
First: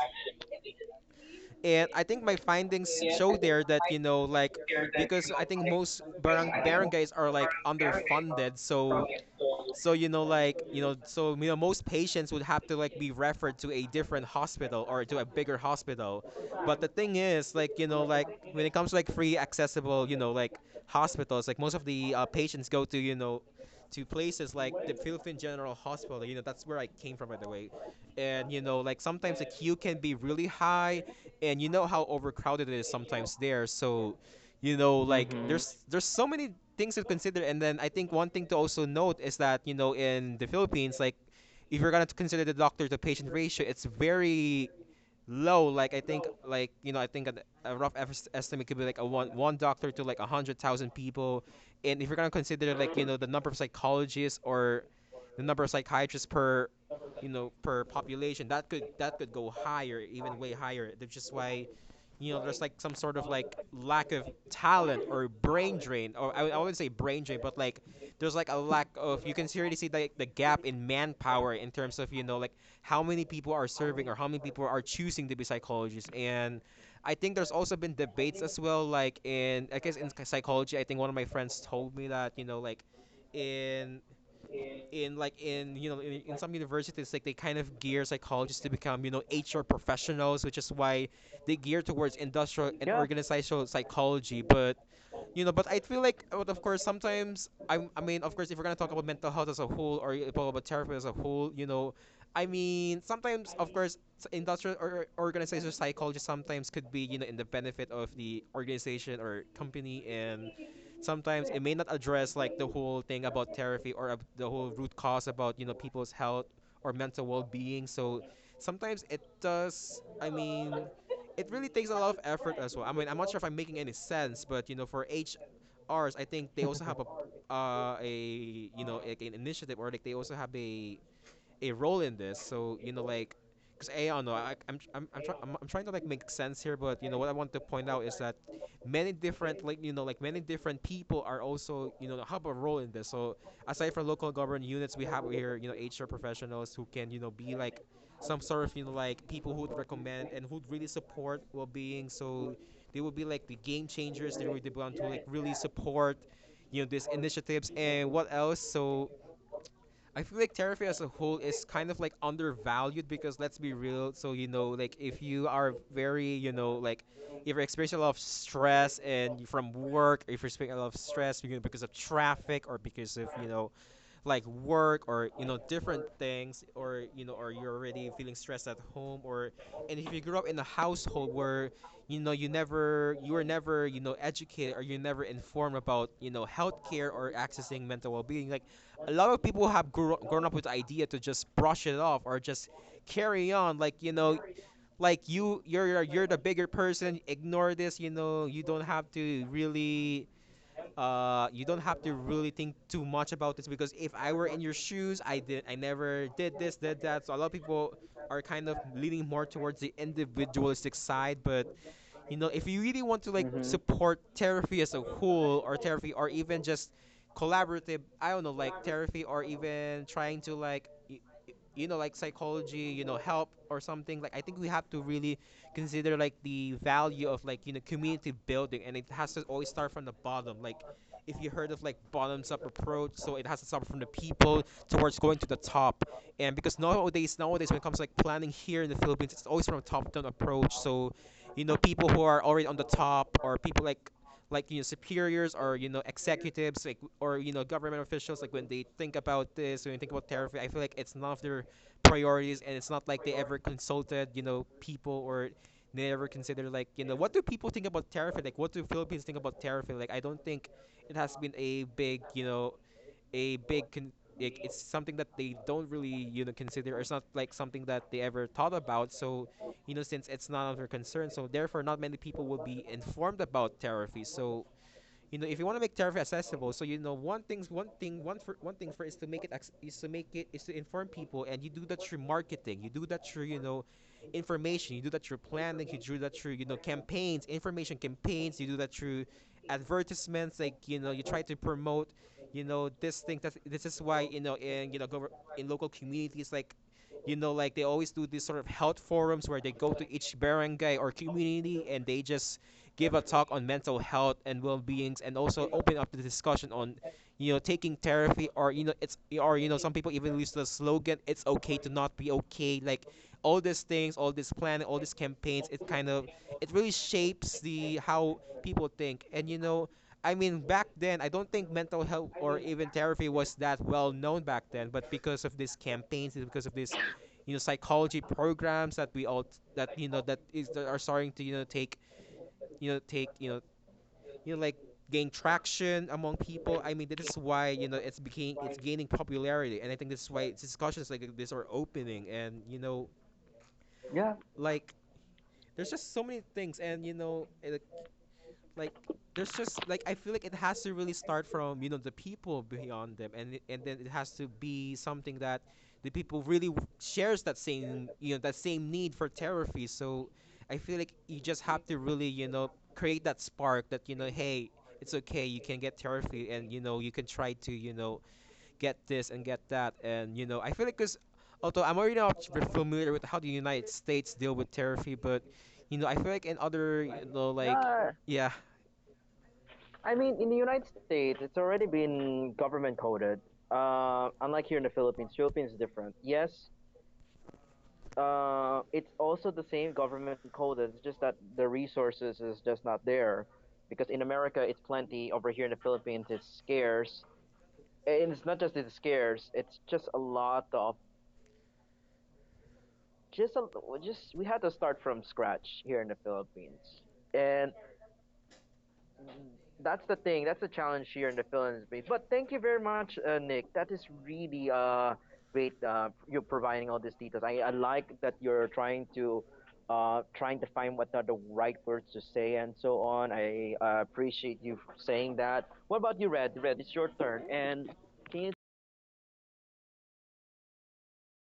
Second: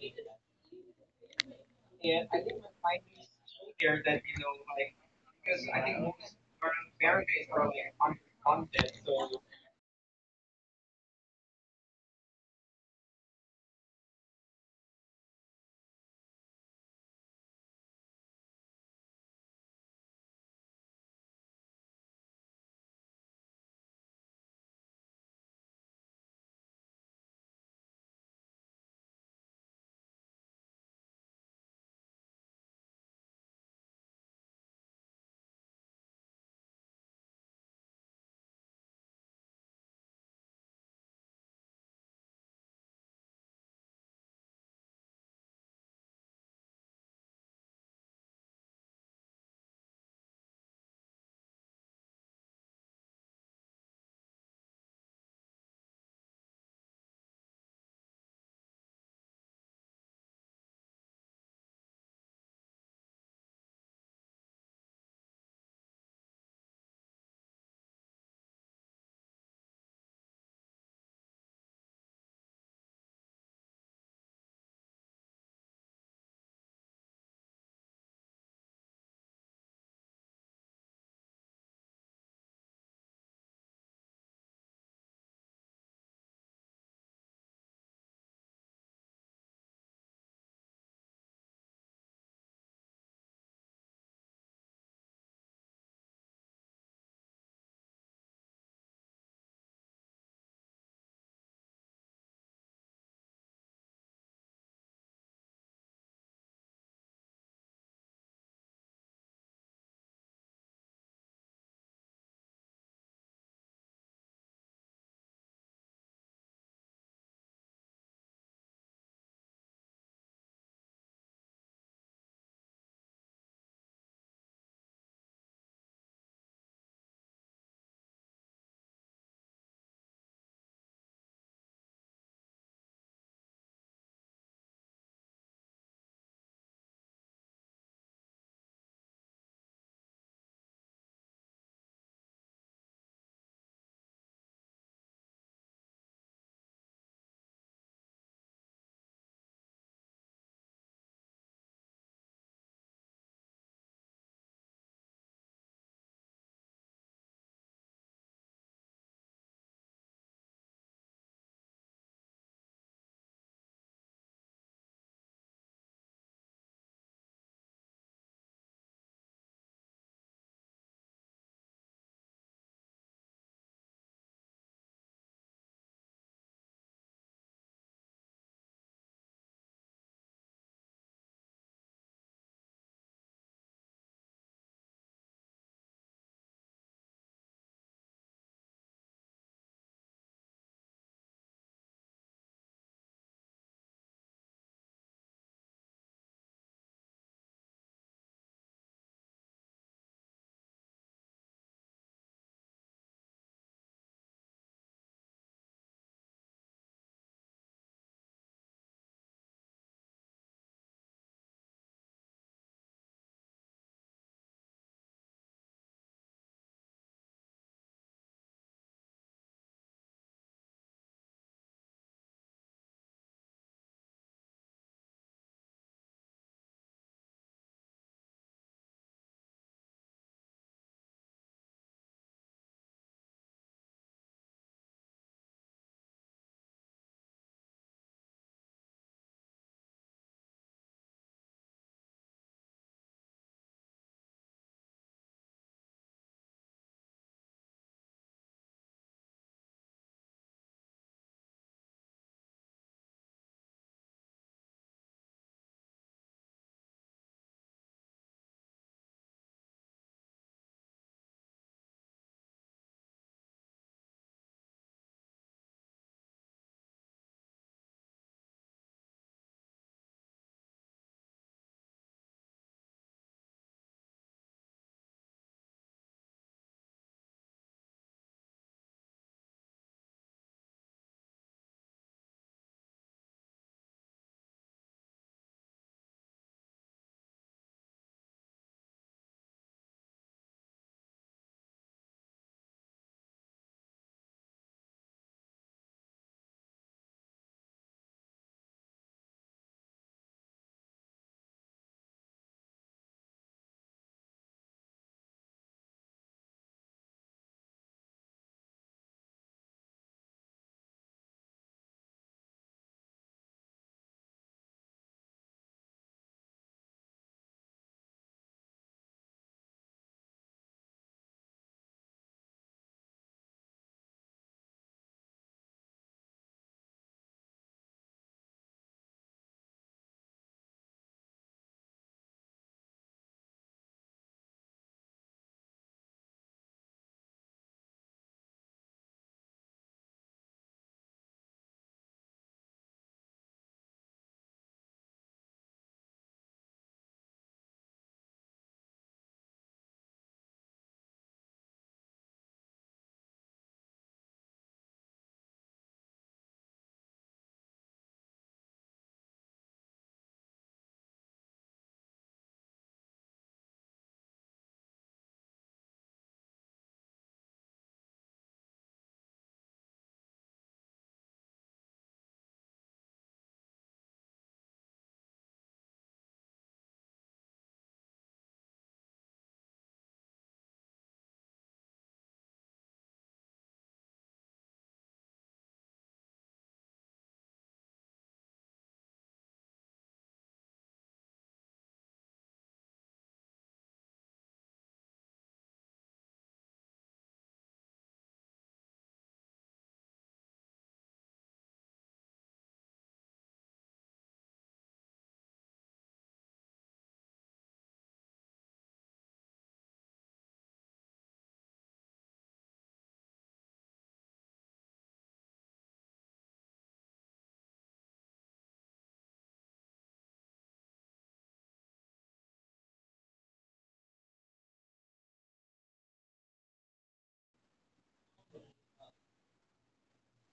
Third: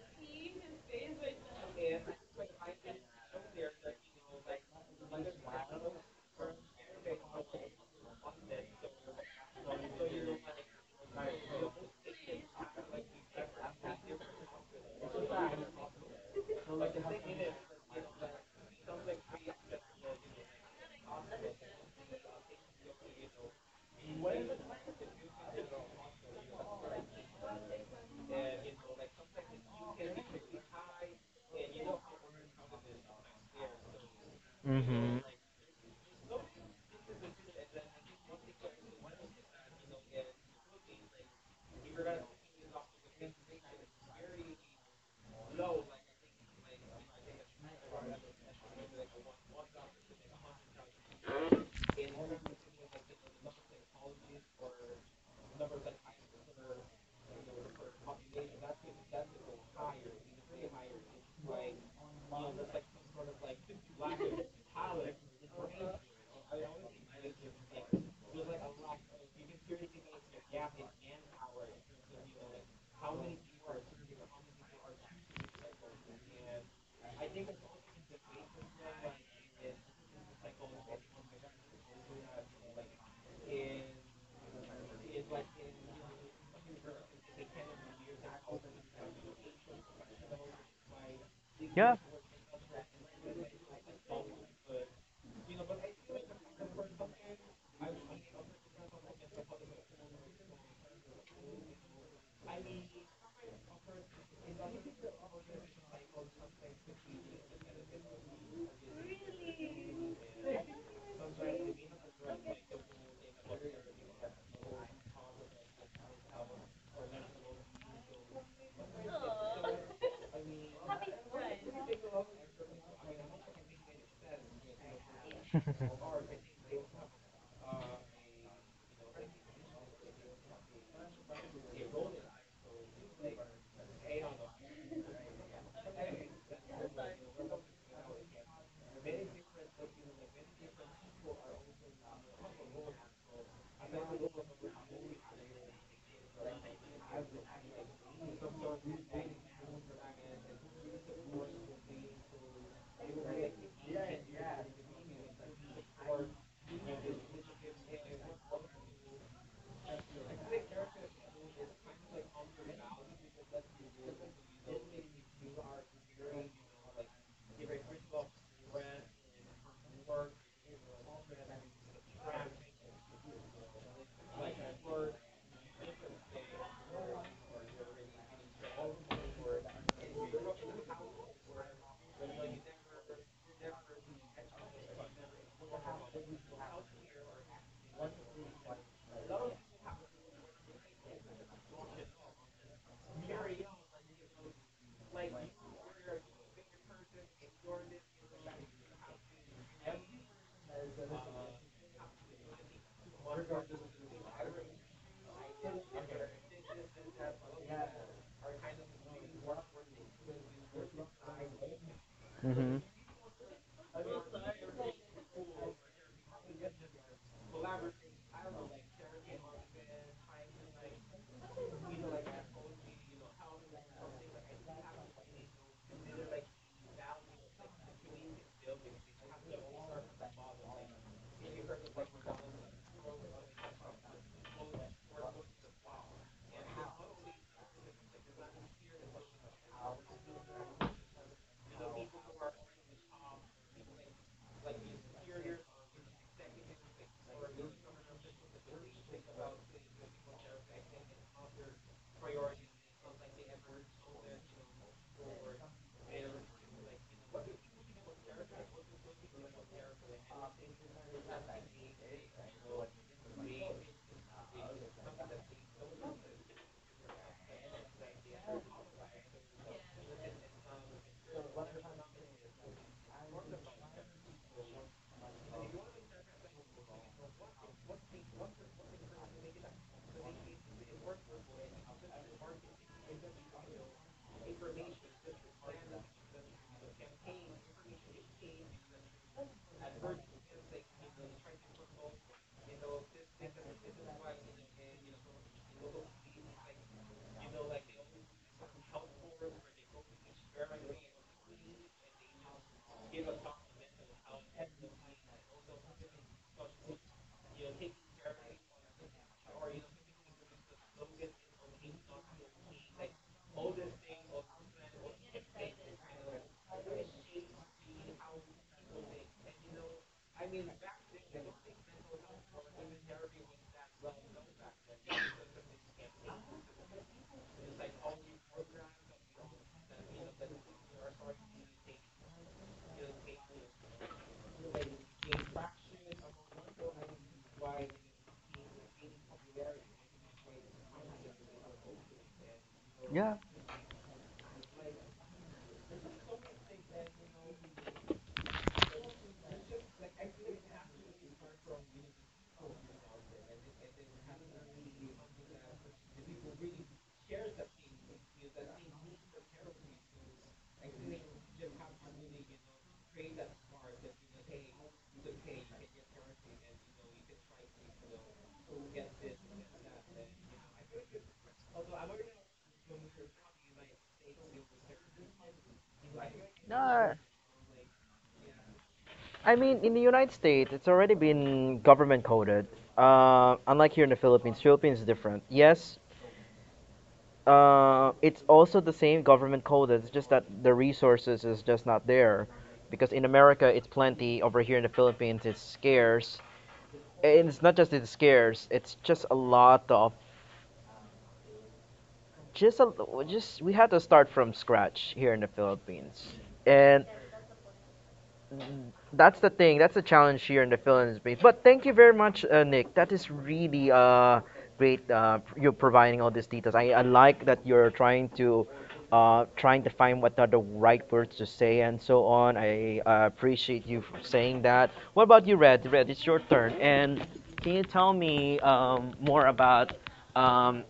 and I think my findings show there that, you know, like, because I think most barangays are like underfunded. So, so you know like you know so you know most patients would have to like be referred to a different hospital or to a bigger hospital, but the thing is, like you know, like when it comes to like free accessible, you know, like hospitals, like most of the patients go to, you know, to places like the Philippine General Hospital, you know, that's where I came from by the way, and you know, like sometimes the queue can be really high, and you know how overcrowded it is sometimes there. So, you know,
Mm-hmm.
like, mm-hmm, there's so many things to consider. And then I think one thing to also note is that, you know, in the Philippines, like, if you're gonna consider the doctor to patient ratio, it's very low, like I think, like, you know, I think a rough estimate could be like a one doctor to like a 100,000 people, and if you're going to consider, like, you know, the number of psychologists or the number of psychiatrists per, you know, per population, that could go higher, even way higher. That's just why, you know, there's like some sort of like lack of talent or brain drain, or I wouldn't say brain drain, but like, there's like a lack of, you can already see like the gap in manpower in terms of, you know, like how many people are serving or how many people are choosing to be psychologists. And I think there's also been debates as well, like in, I guess, in psychology. I think one of my friends told me that, you know, like in in some universities, like they kind of gear psychologists to become, you know, HR professionals, which is why they gear towards
Yeah.
industrial and, yeah, organizational psychology, but you know, but I feel like, of course, sometimes I mean of course, if we're going to talk about mental health as a whole, or you talk about therapy as a whole, you know, I mean, sometimes, of course, industrial or organizational psychology sometimes could be, you know, in the benefit of the organization or company, and sometimes it may not address like the whole thing about therapy, or the whole root cause about, you know, people's health or mental well-being. So sometimes it does, I mean, it really takes a lot of effort as well. I mean, I'm not sure if I'm making any sense, but you know, for HRs, I think they also have a <laughs> a, you know, like an initiative, or like they also have a role in this. So you know, like, because I don't know, I, I'm tr- I'm, try, I'm trying to like make sense here, but you know what I want to point out is that many different, like you know, like many different people are also, you know, have a role in this. So aside from local government units, we have here, you know, HR professionals who can, you know, be like some sort of, you know, like people who'd recommend and who'd really support well-being. So they would be like the game changers. They would be able to like really support, you know, these initiatives, and what else. So I feel like Terrafi as a whole is kind of like undervalued, because let's be real. So you know, like if you are very, you know, like, if you're experiencing a lot of stress and you- from work, if you're experiencing a lot of stress, you know, because of traffic, or because of, you know, like work, or you know, different things, or you know, or you're already feeling stressed at home, or, and if you grew up in a household where, you know, you never, you were never, you know, educated, or you're never informed about, you know, healthcare or accessing mental well-being, like a lot of people have grown up with the idea to just brush it off, or just carry on, like, you know, like you're you're the bigger person, ignore this, you know, you don't have to really, you don't have to really think too much about this. Because if I were in your shoes, I never did this, did that. So a lot of people are kind of leaning more towards the individualistic side. But you know, if you really want to like,
Mm-hmm.
mm-hmm, support therapy as a whole, or therapy, or even just collaborative, I don't know, like therapy, or even trying to like, you know, like psychology, you know, help or something, like, I think we have to really consider like the value of, like, you know, community building, and it has to always start from the bottom. Like, if you heard of like bottoms up approach, so it has to start from the people towards going to the top. And because nowadays when it comes to like planning here in the Philippines, it's always from a top down approach. So you know, people who are already on the top, or people like you know, superiors, or you know, executives, like, or you know, government officials, like when they think about this, when they think about tariff, I feel like it's none of their priorities, and it's not like they ever consulted, you know, people, or they ever considered, like, you know, what do people think about tariff, like, what do Philippines think about tariff, like, I don't think it has been a big, you know, a big like, it's something that they don't really, you know, consider, or it's not like something that they ever thought about. So you know, since it's not of their concern, so therefore not many people will be informed about therapy. So you know, if you want to make therapy accessible, so you know, one thing for is to make it is to make it is to inform people, and you do that through marketing, you do that through, you know, information, you do that through planning, you do that through, you know, campaigns, information campaigns, you do that through advertisements, like, you know, you try to promote, you know, this thing. That this is why, you know, in, you know, in local communities, like, you know, like they always do these sort of health forums where they go to each barangay or community, and they just give a talk on mental health and well beings, and also open up the discussion on, you know, taking therapy, or you know, it's, or you know, some people even use the slogan, "It's okay to not be okay." Like all these things, all this planning, all these campaigns, it kind of, it really shapes the how people think, and you know. I mean, back then, I don't think mental health or even therapy was that well known back then. But because of these campaigns, and because of this, psychology programs that we all that you know that is that are starting to you know take you know take you know like gain traction among people. This is why it's gaining popularity, and I think this is why discussions like this are opening. And you know
Yeah.
like There's just so many things, and like there's just, like, I feel like it has to really start from the people beyond them, and then it has to be something that the people really shares that same, that same need for therapy. So I feel like you just have to really, create that spark that, hey, it's okay, you can get therapy, and you can try to, get this and get that. And I feel like, because although I'm already not very familiar with how the United States deal with therapy, but I feel like in other, yeah,
No,
yeah. I mean, in the
I mean,
United
in the United
States, it's
States,
already
it's already
been
been
government
government
coded.
coded.
Unlike here in the
Unlike here in the
Philippines,
Philippines,
Philippines is
Philippines is
different.
different.
Yes,
Yes,
it's
it's
also the
also
same
the same
government
government
coded.
coded.
It's
It's
just
just
that
that
the
the
resources
resources
is
is
just
just
not
not
there,
there,
because
because
in
in
America
America
it's
it's
plenty.
plenty.
Over
Over
here
here
in
in
the
the
Philippines,
Philippines,
it's
it's
scarce,
scarce.
and
And
it's
it's
not
not
just
just
it's
it's
scarce.
scarce.
It's
It's
just
just
a
a
lot
lot
of
of
just
just
a,
a,
just
just
we
we
had
had
to
to
start
start
from
from
scratch
scratch
here in
here
the
in the
Philippines,
Philippines.
and
And
that's
that's
the
the
thing.
thing.
That's
That's
the
the
challenge
challenge
here in
here in
the
the film
Philippines.
space.
But
But
thank you
thank you
very
very
much,
much, Nick.
Nick.
That
That is
is really
really, great.
great.
You're
You're
providing
providing
all
all
these
these
details.
details.
I, I
I
like
like
that
that
you're
you're
trying
trying
to,
to
trying
trying
to
to
find
find
what
what
are
are the
the right
right
words
words
to
to
say
say
and
and
so
so
on.
on.
I,
I
appreciate
appreciate
you
you for
saying
saying that.
that. What
What
about
about
you,
you,
Red?
Red?
Red,
Red,
it's
it's
your
your
turn.
turn.
And
And can
kids,
you tell me more about um,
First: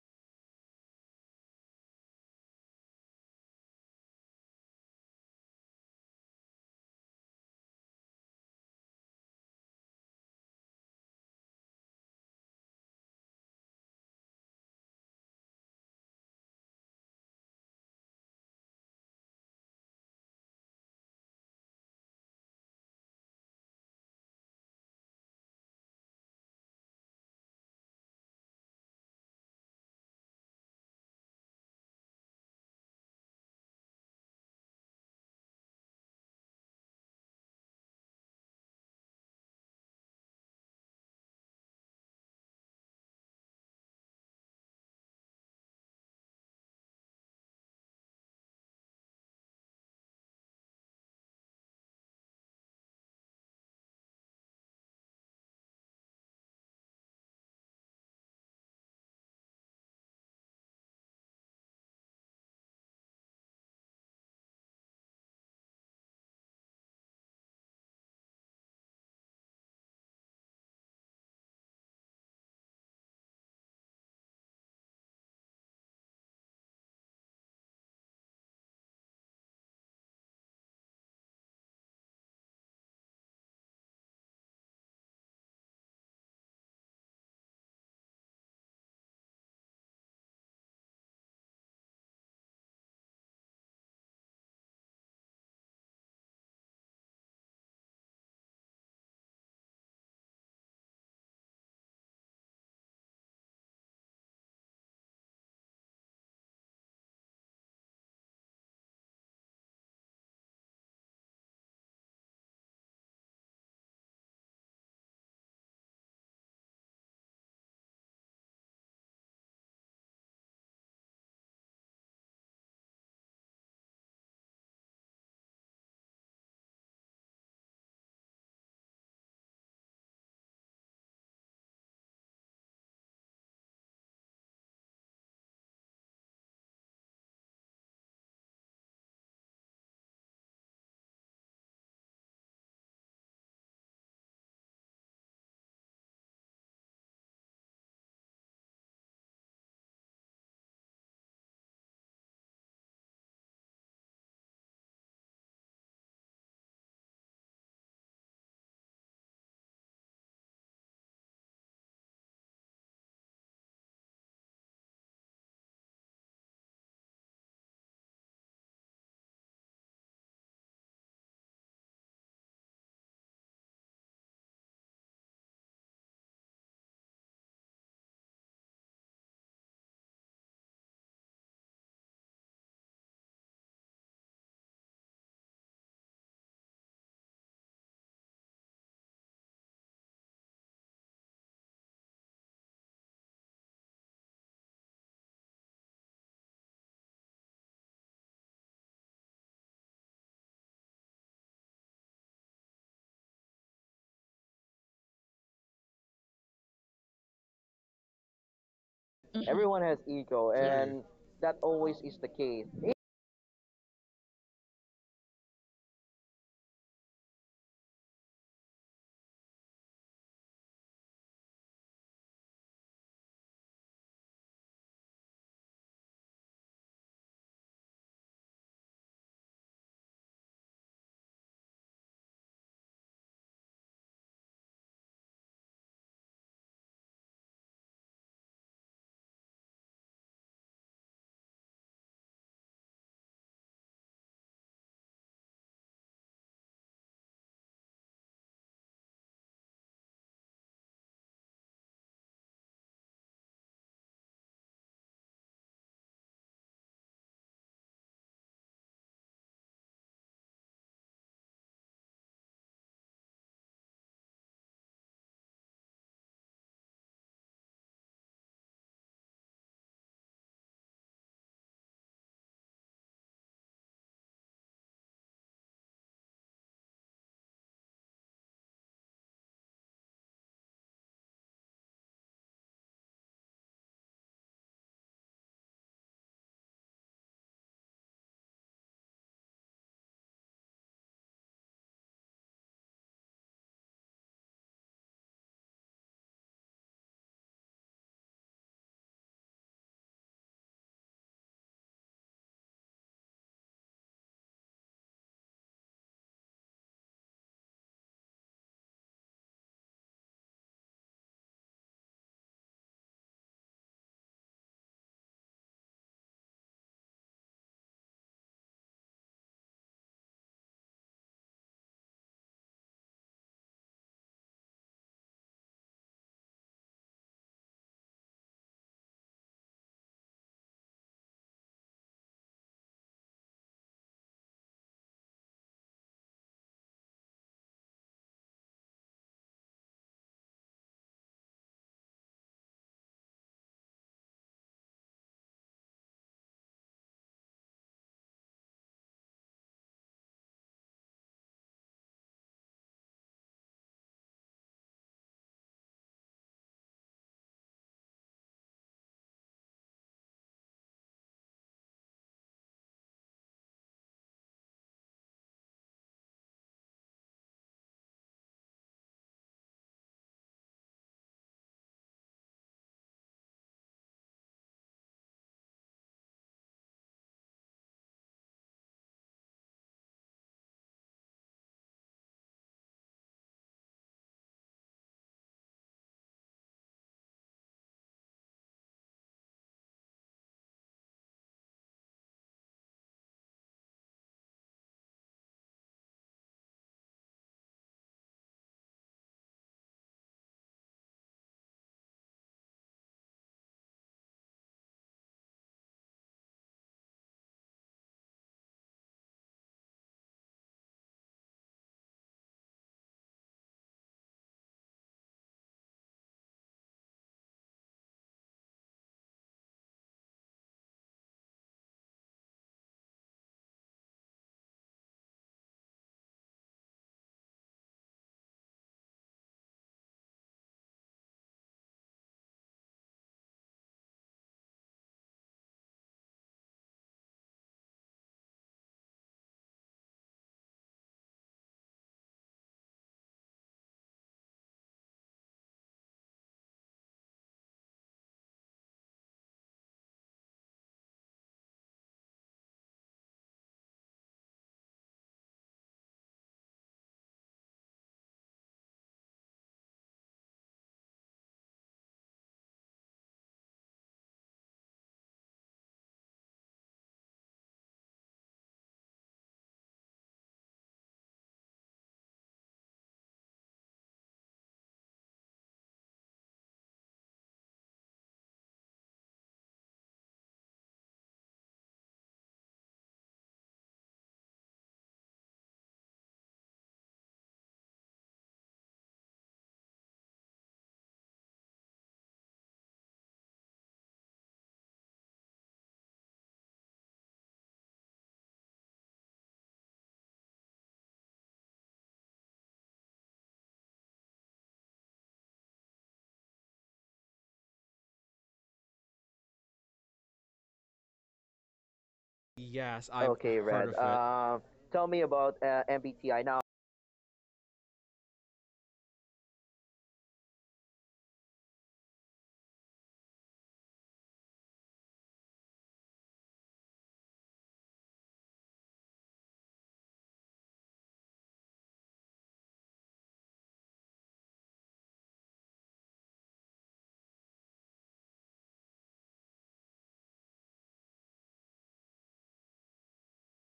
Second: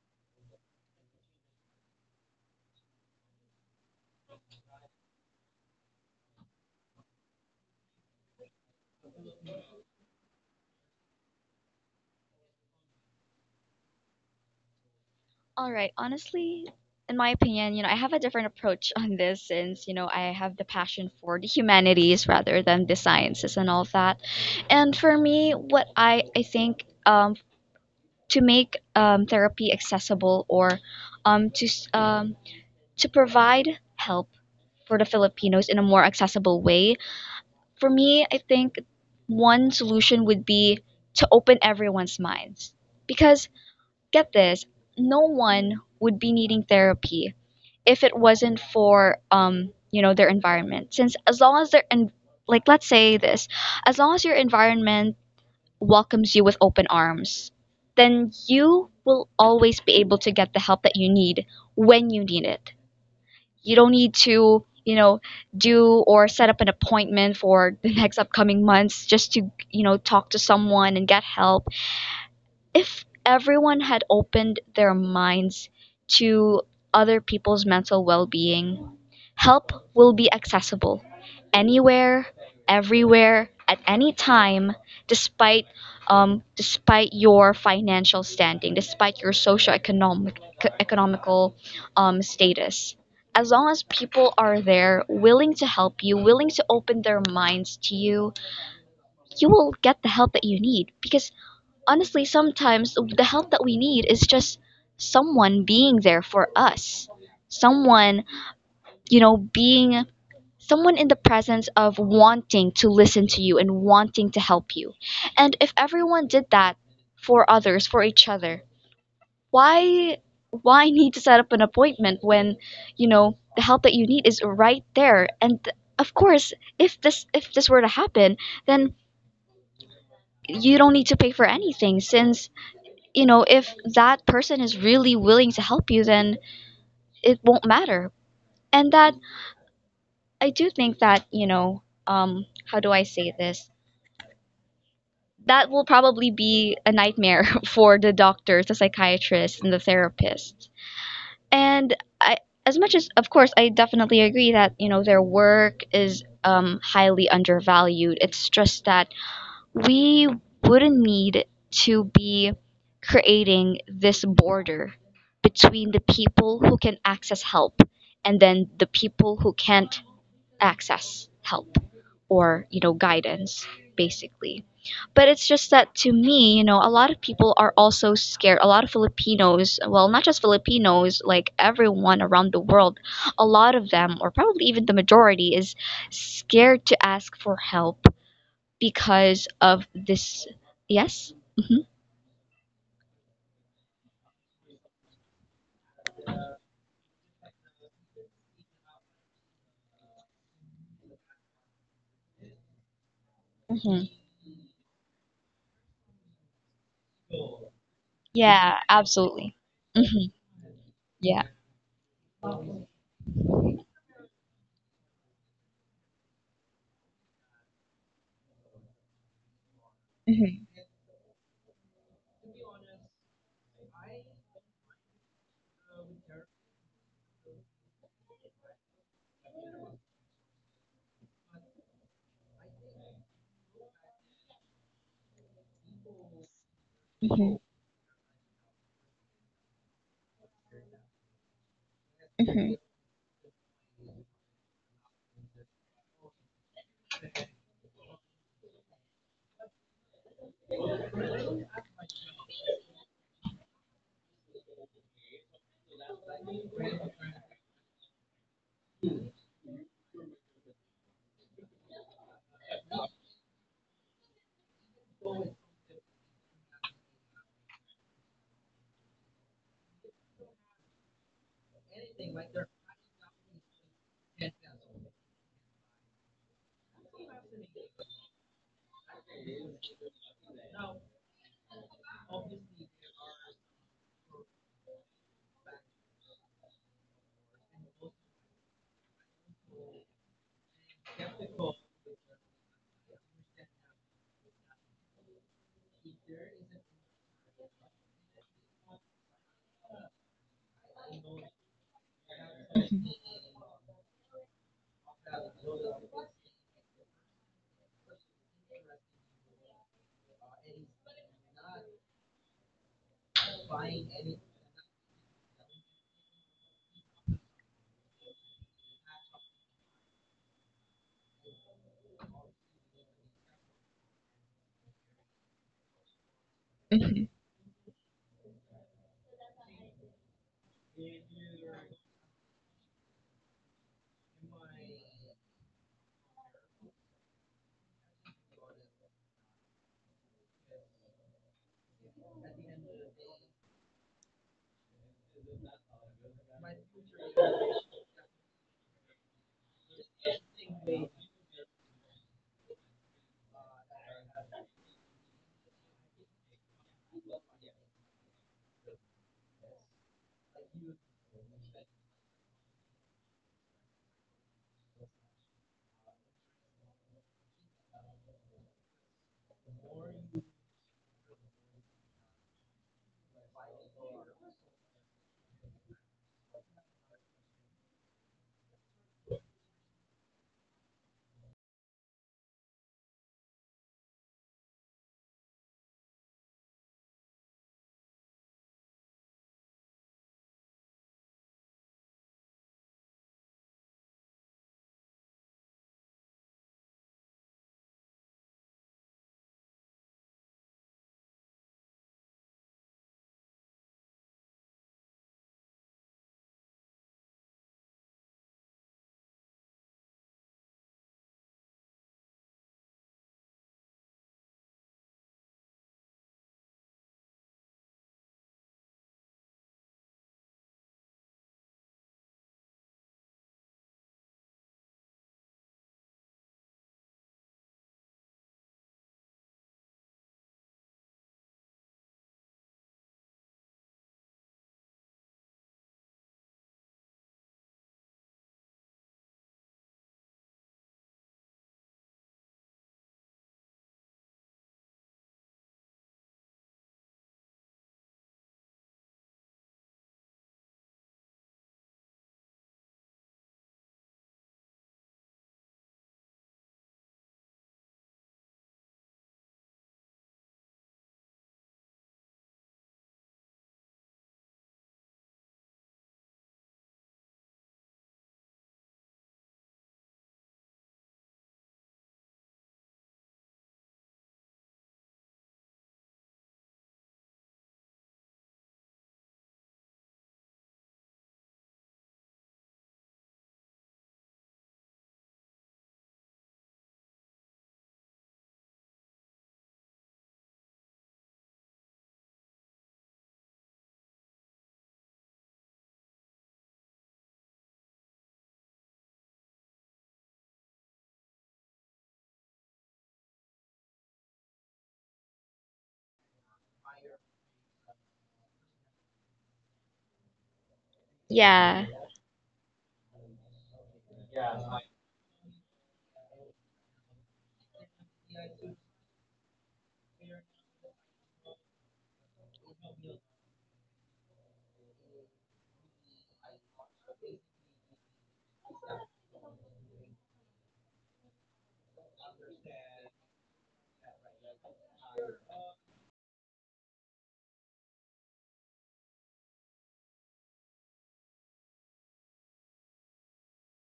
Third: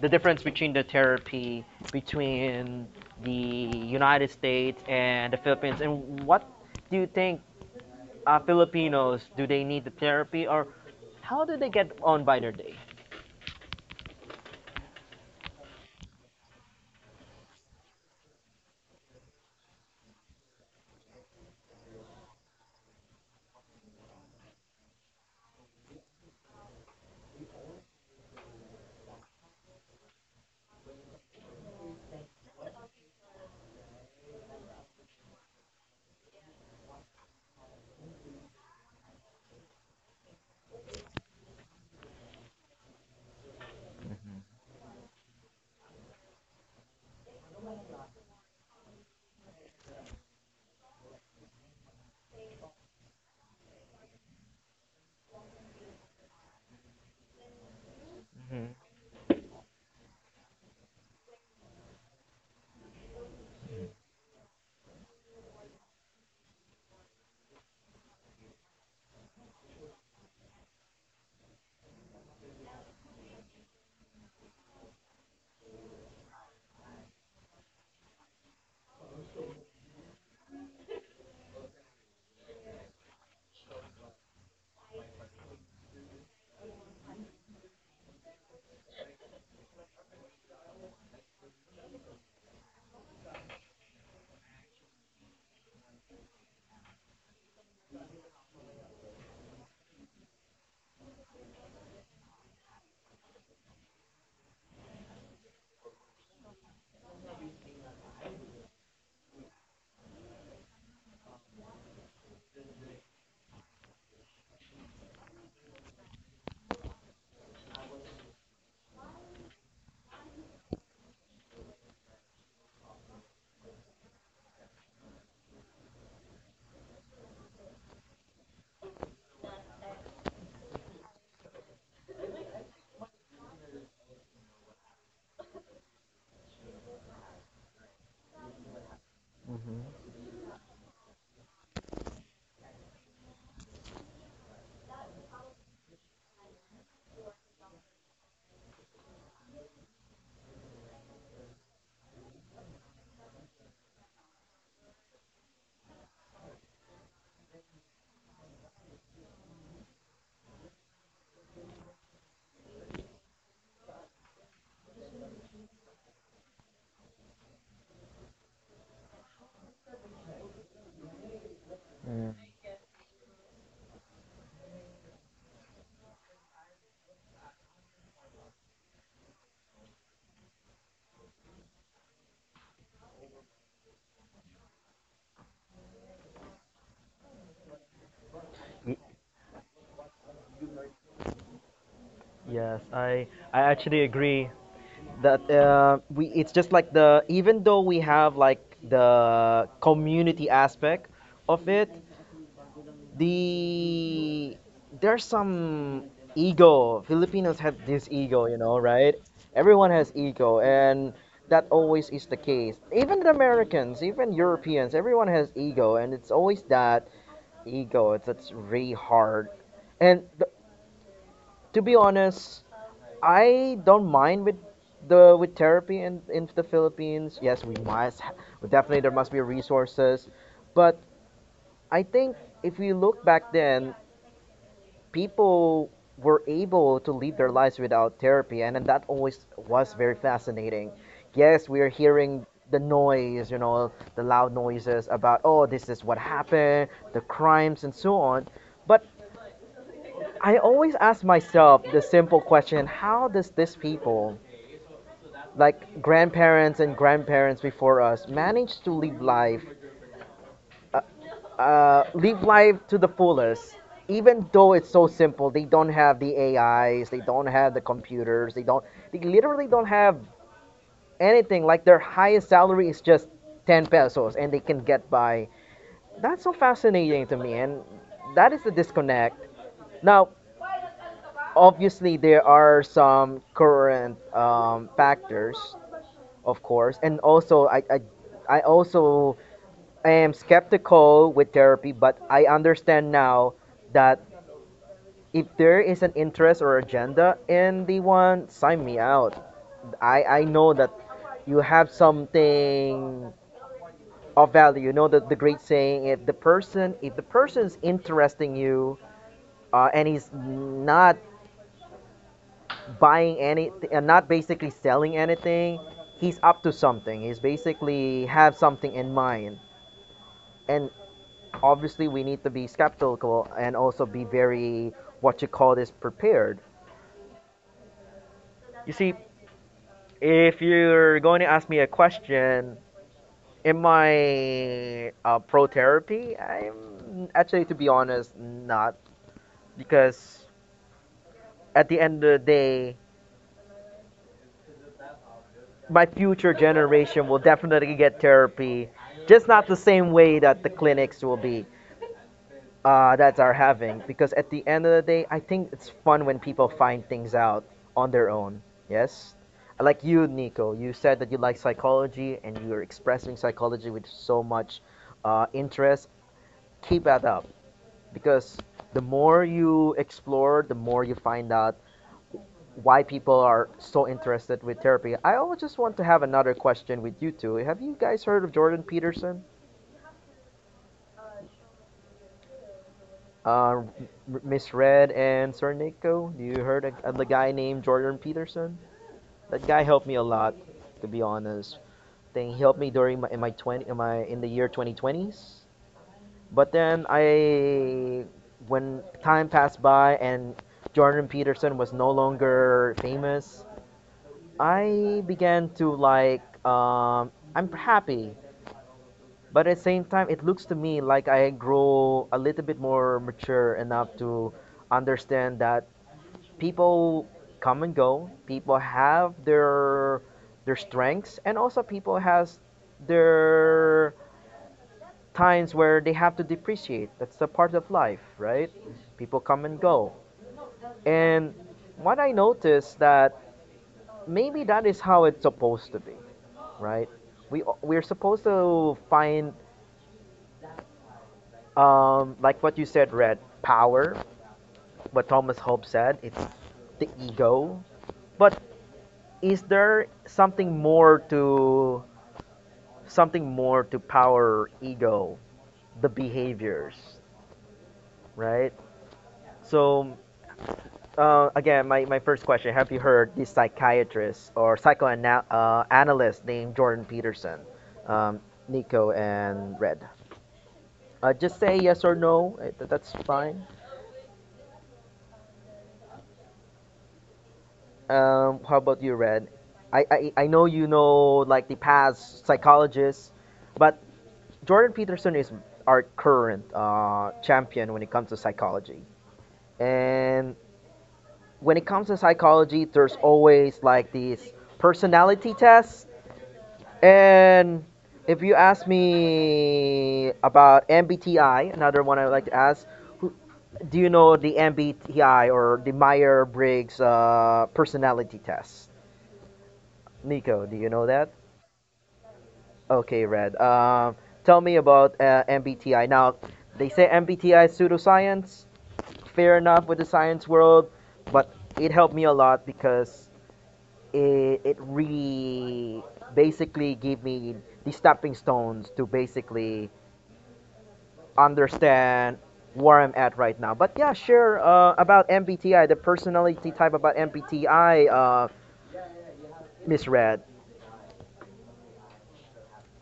the difference between the therapy between the United States and the Philippines, and what do you think Filipinos, do they need the therapy or how do they get on by their day?
All right. Honestly, in my opinion, I have a different approach on this since, I have the passion for the humanities rather than the sciences and all that. And for me, what I think to make, therapy accessible or, um, to, s- um, to provide help for the Filipinos in a more accessible way, for me, I think one solution would be to open everyone's minds. Because, get this, no one would be needing therapy if it wasn't for their environment, since as long as they're in, like let's say this as long as your environment welcomes you with open arms, then you will always be able to get the help that you need when you need it. You don't need to do or set up an appointment for the <laughs> next upcoming months just to talk to someone and get help if everyone had opened their minds to other people's mental well-being. Help will be accessible anywhere, everywhere, at any time, despite, despite your financial standing, despite your socioeconomic, economical, status. As long as people are there, willing to help you, willing to open their minds to you, you will get the help that you need. Because honestly, sometimes the help that we need is just someone being there for us, someone, being someone in the presence of wanting to listen to you and wanting to help you. And if everyone did that for others, for each other, why why need to set up an appointment when, the help that you need is right there? Of course, if this were to happen, then you don't need to pay for anything since, if that person is really willing to help you, then it won't matter. And that, I do think that, how do I say this? That will probably be a nightmare <laughs> for the doctors, the psychiatrists, and the therapists. And I, as much as, of course, I definitely agree that their work is, highly undervalued. It's just that we wouldn't need to be creating this border between the people who can access help and then the people who can't access help,
Mm,
or guidance, basically. But it's just that, to me, a lot of people are also scared. A lot of Filipinos, well, not just Filipinos, like everyone around the world, a lot of them, or probably even the majority, is scared to ask for help
y-
because of this. Yes. Hmm.
yes, I actually agree that we it's just like the even though we have like the community aspect of it,
Hmm.
the there's some ego. Filipinos have this
Yeah,
ego, you know, right?
absolutely.
mhm,
Hmm.
everyone
Everyone
has
has
ego,
ego,
sure,
Yeah.
and
and that
that always
always is
is
the
the
case.
case.
Even the Americans, even Europeans, everyone has ego, and it's always that ego. It's really hard. And
Hmm.
to be honest, I don't mind with therapy in the Philippines. Yes, we must. Definitely, there must be resources, but I think if we look back then, people were able to live
Hmm.
their lives without therapy, and that always was very fascinating. Yes, we are
Hmm.
hearing the noise, you know, the loud noises about, oh, this is what happened, the crimes and so on. But I always ask myself the simple question: how does this people like grandparents and grandparents before us manage to live life, live life to the fullest. Even though it's so simple, they don't have the AIs, they don't have the computers, they don't, they literally don't have anything. Like their highest salary is just 10 pesos and they can get by. That's so fascinating to me, and that is the disconnect. Now, obviously, there are some current factors, of course, and also I also am skeptical with therapy, but I understand now that if there is an interest or agenda and they want sign me out, I know that you have something of value. You know that the great saying, if the person, if the person's interesting you, and he's not buying anything and not basically selling anything, he's up to something. He's basically have something in mind. And obviously, we need to be skeptical and also be very, what you call this,
Hmm.
prepared. You see, if you're going to ask me a question, in my pro therapy, I'm actually, to be honest, not. Because at the end of the day, my future generation will definitely get therapy, just not the same way that the clinics will be that are having. Because at the end of the day, I think it's fun when people find things out on their own. Yes, like you, Nico, you said that you like psychology and you're expressing psychology with so much interest. Keep that up, because the more you explore, the more you find out why people are so interested with therapy. I always just want to have another question with you two. Have you guys heard of Jordan Peterson? Uh, Miss Red and Sir Nico, do you heard the guy named Jordan Peterson? That guy helped me a lot, to be honest. Then he helped me during my in my twenty in my in the year 2020s. But then when time passed by and Jordan Peterson was no longer famous, I began to like. I'm happy, but at the same time, it looks to me like I grow a little bit more mature enough to understand that people come and go. People have their strengths, and also people has their times where they have to depreciate. That's a part of life, right? People come and go, and what I noticed that maybe that is how it's supposed to be, right? We're supposed to find, like what you said, Red, power. What Thomas Hope said, it's the ego. But is there something more to power, ego, the behaviors, right? So again, my first question: have you heard this psychiatrist or psychoanalyst named Jordan Peterson, um, Nico and Red? Just say yes or no. That's fine. How about you, Red? I know you know, like, the past psychologists, but Jordan Peterson is our current champion when it comes to psychology. And when it comes to psychology, there's always, like, these personality tests. And if you ask me about MBTI, another one I would like to ask, who, do you know the MBTI or the Meyer Briggs personality test? Nico, do you know that?
Yeah.
Yes, I've okay,
Okay,
heard Red,
Red.
of it.
Tell
Tell
me
me
about
about,
MBTI.
MBTI now.
Now, they say MBTI is pseudoscience. Fair enough with the science world, but it helped me a lot because it really basically gave me the stepping stones to basically understand where I'm at right now. But yeah, sure, about MBTI, the personality type about MBTI, Miss Red,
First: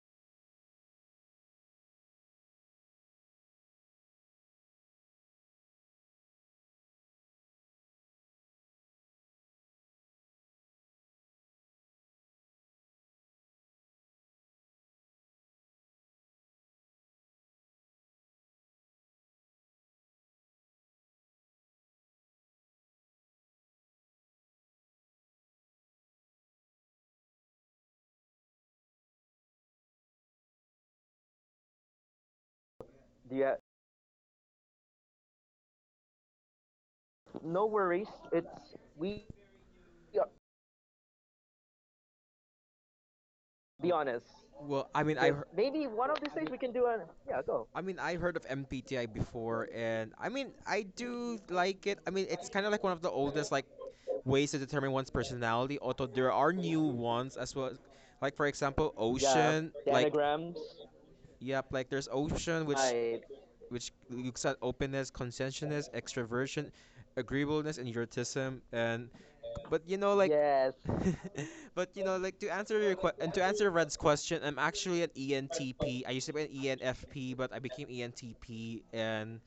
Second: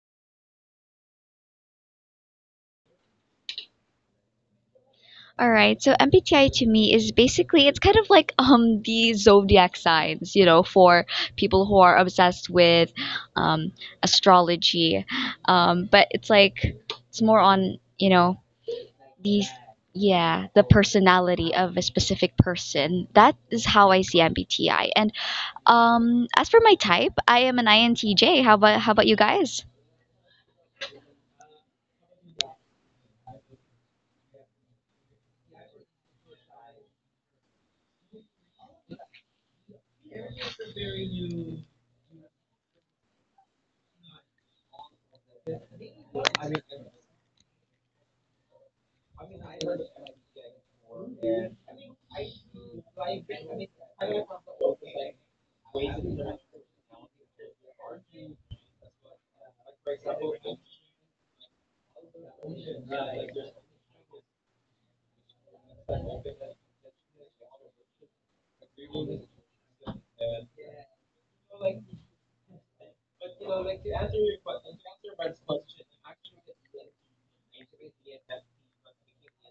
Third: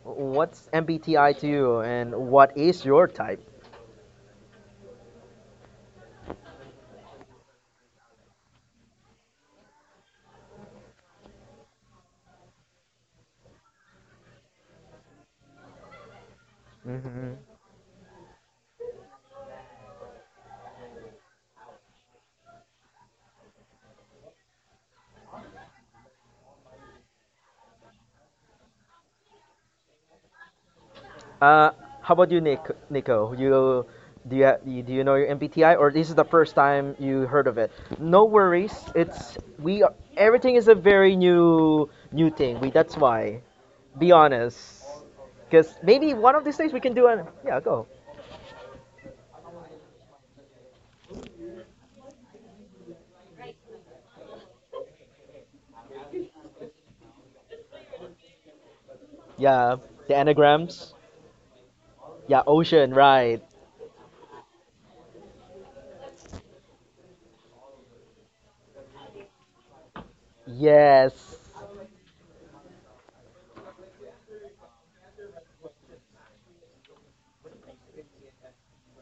what's MBTI to you and what is your type?
All right, so MBTI to me is basically, it's kind of like the zodiac signs, you know, for people who are obsessed with, um, astrology, but it's like, it's
Hmm.
more on, these, yeah, the personality of a specific person. That is how I see MBTI. And, as for my type, I am an INTJ. How about you guys?
Uh, how about you, Nick? Nico,
Do you
you do you, ha- do you know your MBTI, or this is the first time you heard
no
of it?
worries.
No
It's
worries.
we
It's we are, everything is a very new thing. We, that's why.
be honest.
Be
Well, I
honest,
mean, I hear- maybe one of
because
these days we
maybe
can do
one of
an
these days we
yeah
can
go.
do
I
an,
mean, I
yeah,
heard of
go.
MPTI before, and I mean, I do like it. I mean, it's kind of like one of the oldest, like, ways to determine one's personality. Although there are new ones as well, like, for example, yeah, Ocean, yeah, like
Yeah,
diagrams.
the anagrams.
Yep, like, there's Ocean, which
Yeah,
I
ocean, right?
looks at openness, conscientiousness, extroversion, agreeableness, and eroticism, and but you know, like, yes, <laughs>
Yes.
but you know, like, to answer your que- and to answer Red's question, I'm actually an ENTP. I used to be an ENFP, but I became ENTP. And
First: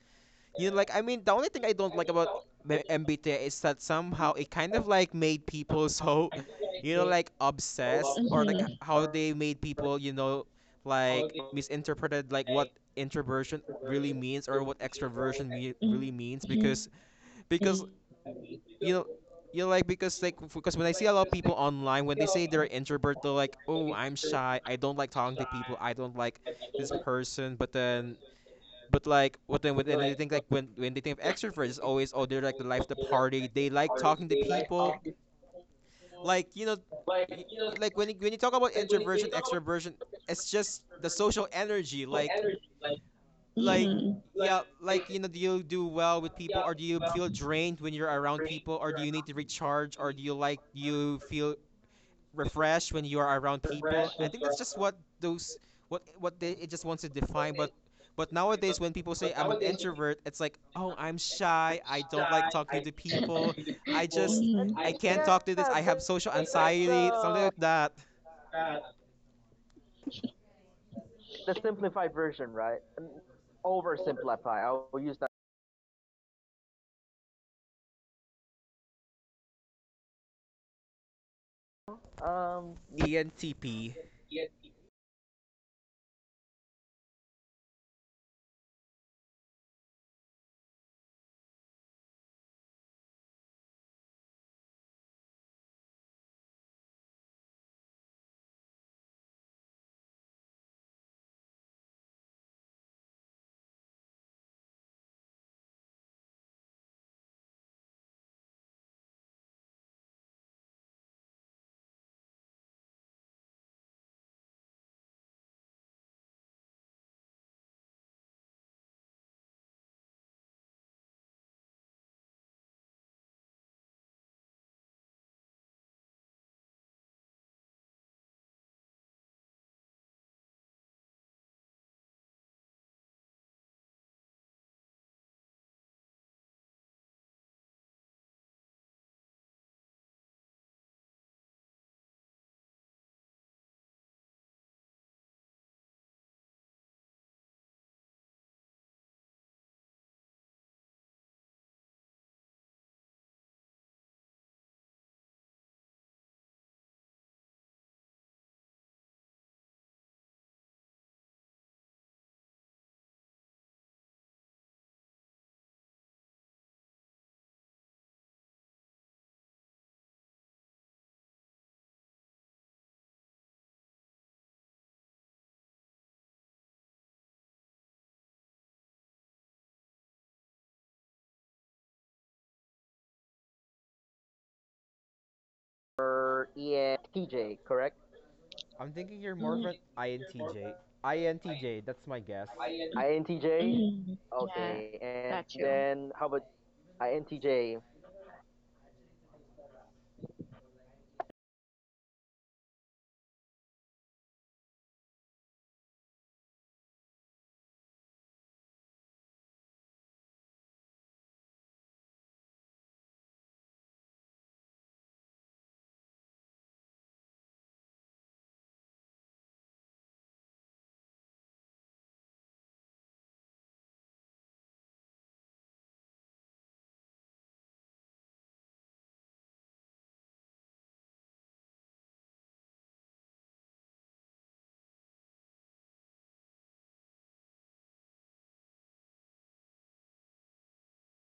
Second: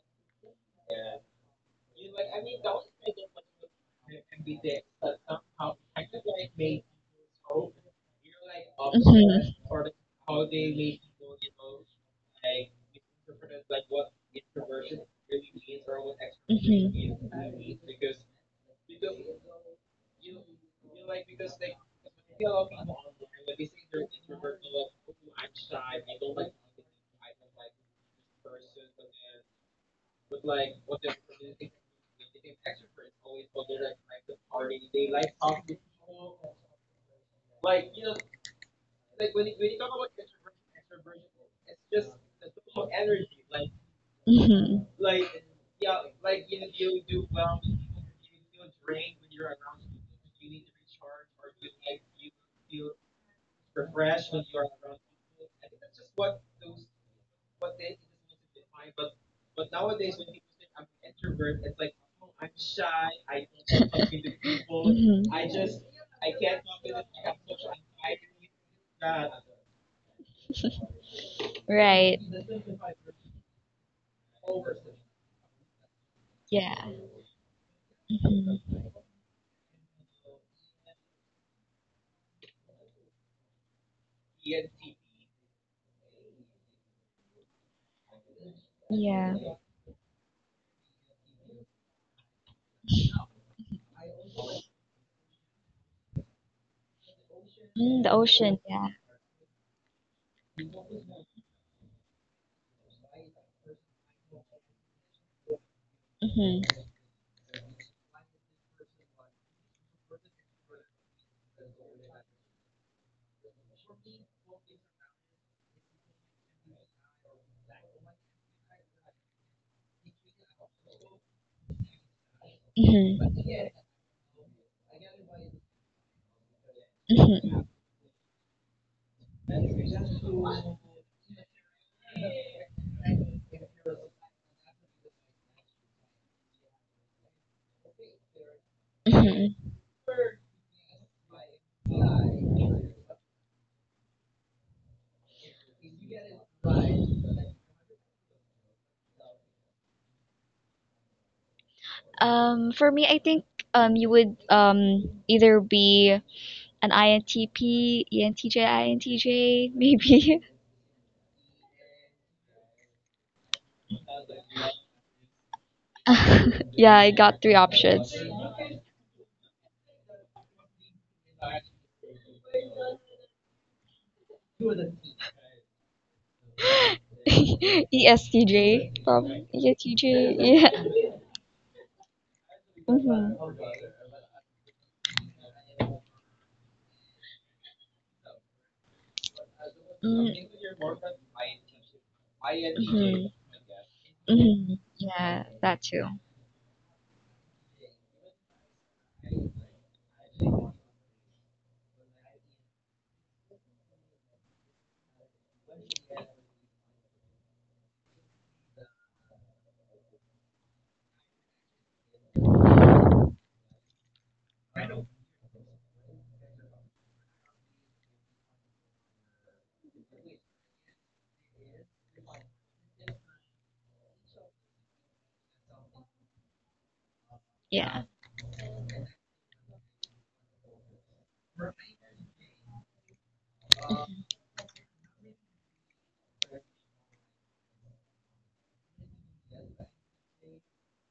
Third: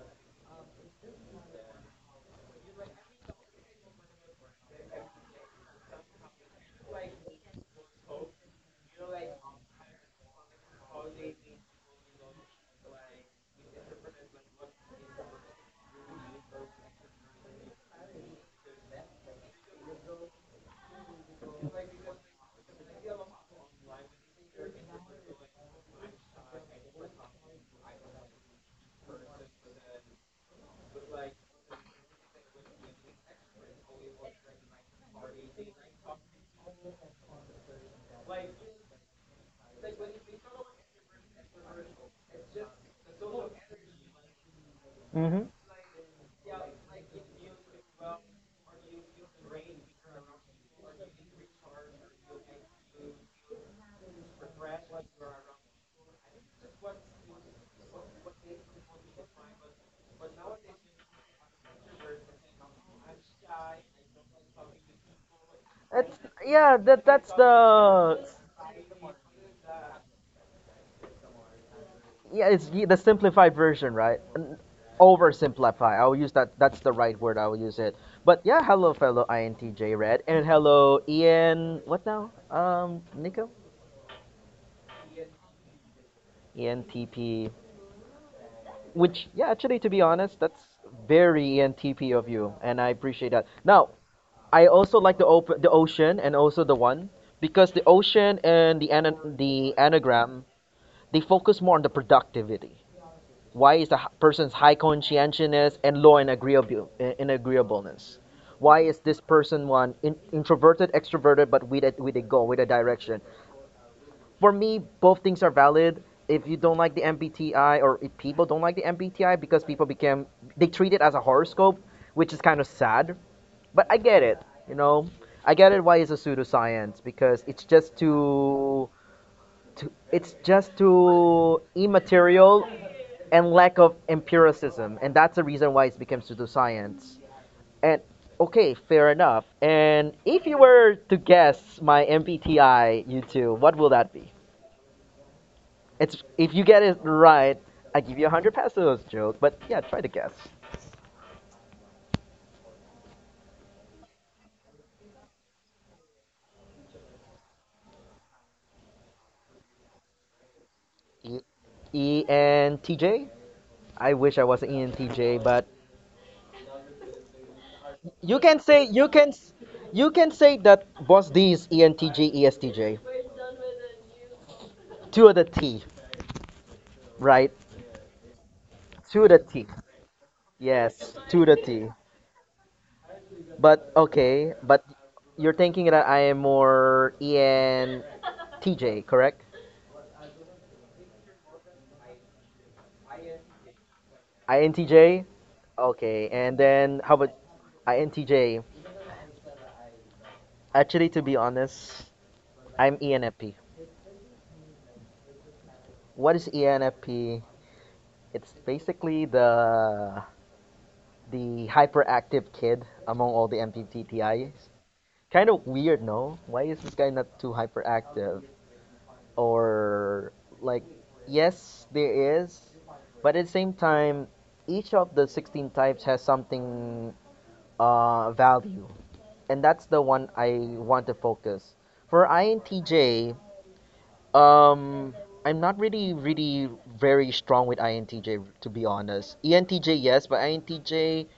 you know, like, I mean, the only thing I don't like about MBTI is that somehow it kind of like made people so, you know, like, obsessed or like, mhm, how they
Mhm.
made people, you know, like, misinterpreted like what introversion really means or what extroversion really means. because
Mhm.
because you know you know like because when I see a lot of people online, when they say they're introvert, they're like, oh, I'm shy, I don't like talking to people, I don't like this person. But then, I think, like, when they think of extroverts, it's always, oh, they're like the life of the party, they like talking to people, like, you know, y- like, when you talk about introversion extroversion, it's just the social energy, like, yeah,
Mhm.
Mm-hmm.
like, you know, do you do well with people, or do you feel drained when you're around people, or do you need to recharge, or do you like you feel refreshed when you are around people? I think that's just what those what they it just wants to define. But, nowadays, when people say I'm an introvert, it's like, oh, I'm shy, I don't like talking to people, I <laughs> just
<laughs>
I can't, yeah,
Mhm.
talk to
That's
this, I have that's
yeah.
social,
That
that's
that's
anxiety, something the like
the
that, the
yeah, it's
simplified
Right.
the
version, right?
simplified version, right? N-
Oversimplify. I will use that.
oversimplify. I'll use that. That's the right word.
Yeah.
I'll use it. But yeah, hello,
Mhm.
fellow INTJ Red, and hello, Ian. What now? Nico.
ENTP
ENTP. Which, yeah, actually, to be honest, that's very ENTP of you, and I appreciate that. Now, I also like the open, the ocean, and also the one because the ocean and the the anagram, they focus more on the productivity. Why is the person's high conscientiousness and low
Hmm.
in agreeableness? Why is this person one in, introverted, extroverted, but with a goal, with a direction? For me, both things are valid. If you don't like the MBTI, or if people don't like the MBTI, because people became, they treat it as a horoscope, which is kind of sad.
Hmm.
But I get it, you know. I get it. Why it's a pseudoscience? Because it's just too it's just too immaterial and lack of empiricism, and that's the reason why it became pseudoscience. And okay, fair enough. And
Hmm.
if you were to guess my MBTI, you two, what will that be? It's if you get it right, I give you 100 pesos, joke. But yeah, try to guess.
For me, I think, you would, either be an INTP, ENTJ, INTJ, <laughs> maybe.
ENTJ. I wish I was an ENTJ, but
<laughs> Yeah, I got
you
three
can say
options.
you can
<laughs>
you can say that both these ENTJ ESTJ, two of the T, right? Two of the T.
ESTJ, probably. ESTJ,
Yes, two of
yeah.
the T. But
Hmm.
okay, but you're thinking that I am
or
more
ENTJ, correct?
ENTJ,
I'm
correct?
thinking you're more of an
Mm,
INTJ. INTJ, that's my guess. INTJ.
mhm.
Mm,
INTJ?
okay,
Mhm.
and
Okay,
Yeah,
and
then
that
how
then
too.
about
how about
INTJ?
INTJ? Actually, to be honest, I'm ENFP. What is ENFP? It's basically the hyperactive kid among all the MBTIs. Kind of weird, no? Why is this guy not too hyperactive? Or, like, yes there is, but at the same time, each of the 16 types has something
Yeah.
value, and that's the one I want to focus. For INTJ, um, I'm not really very strong with INTJ, to be honest. ENTJ yes, but INTJ,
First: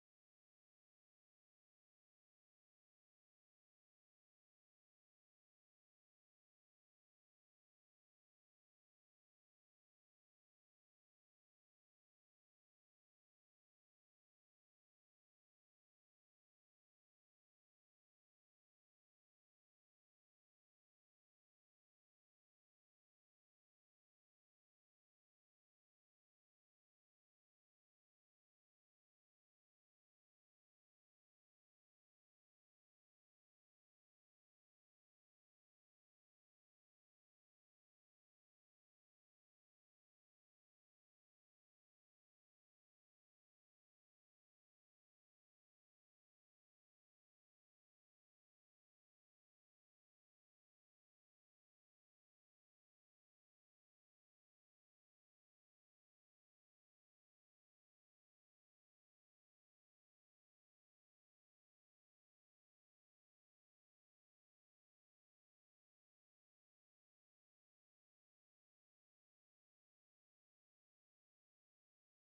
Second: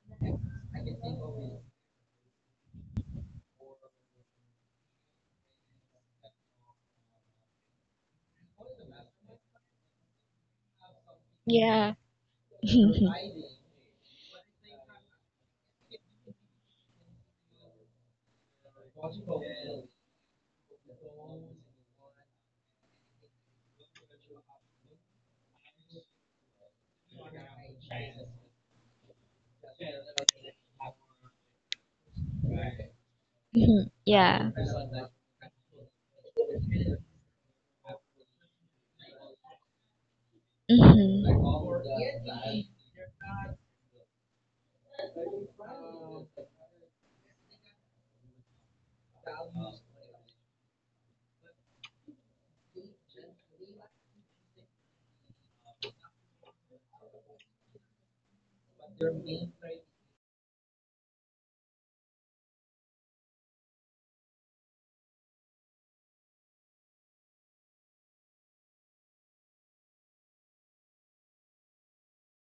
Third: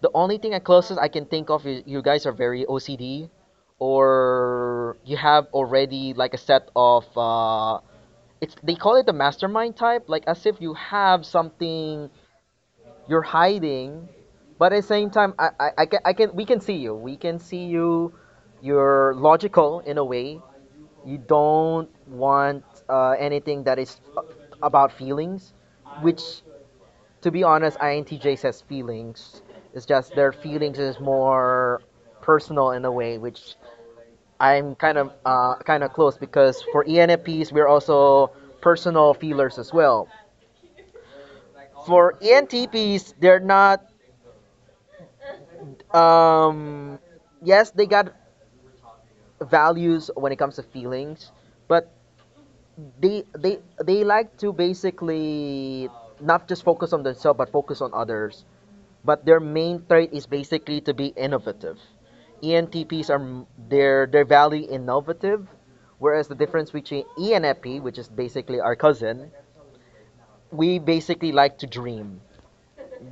the only thing I closest I can think of is you guys are very OCD, or you have already like a set of it's they call it the mastermind type, like as if you have something
Yeah.
you're hiding, but at the same time, I can we can see you. We can see you. You're logical in a way. You don't want anything that is about feelings, which, to be honest, INTJ says feelings. It's just their feelings is more personal in a way, which
Mhm.
I'm
Yeah.
kind of close because for ENFPs we're also personal feelers as well.
Mhm.
For ENTPs, they're not. Um, yes, they got values when it comes to feelings, but they they they like to basically not just focus on themselves but focus on others. But their main trait is basically to be innovative. ENTPs are they're value innovative, whereas the difference between ENFP, which is basically our cousin, we basically like to dream.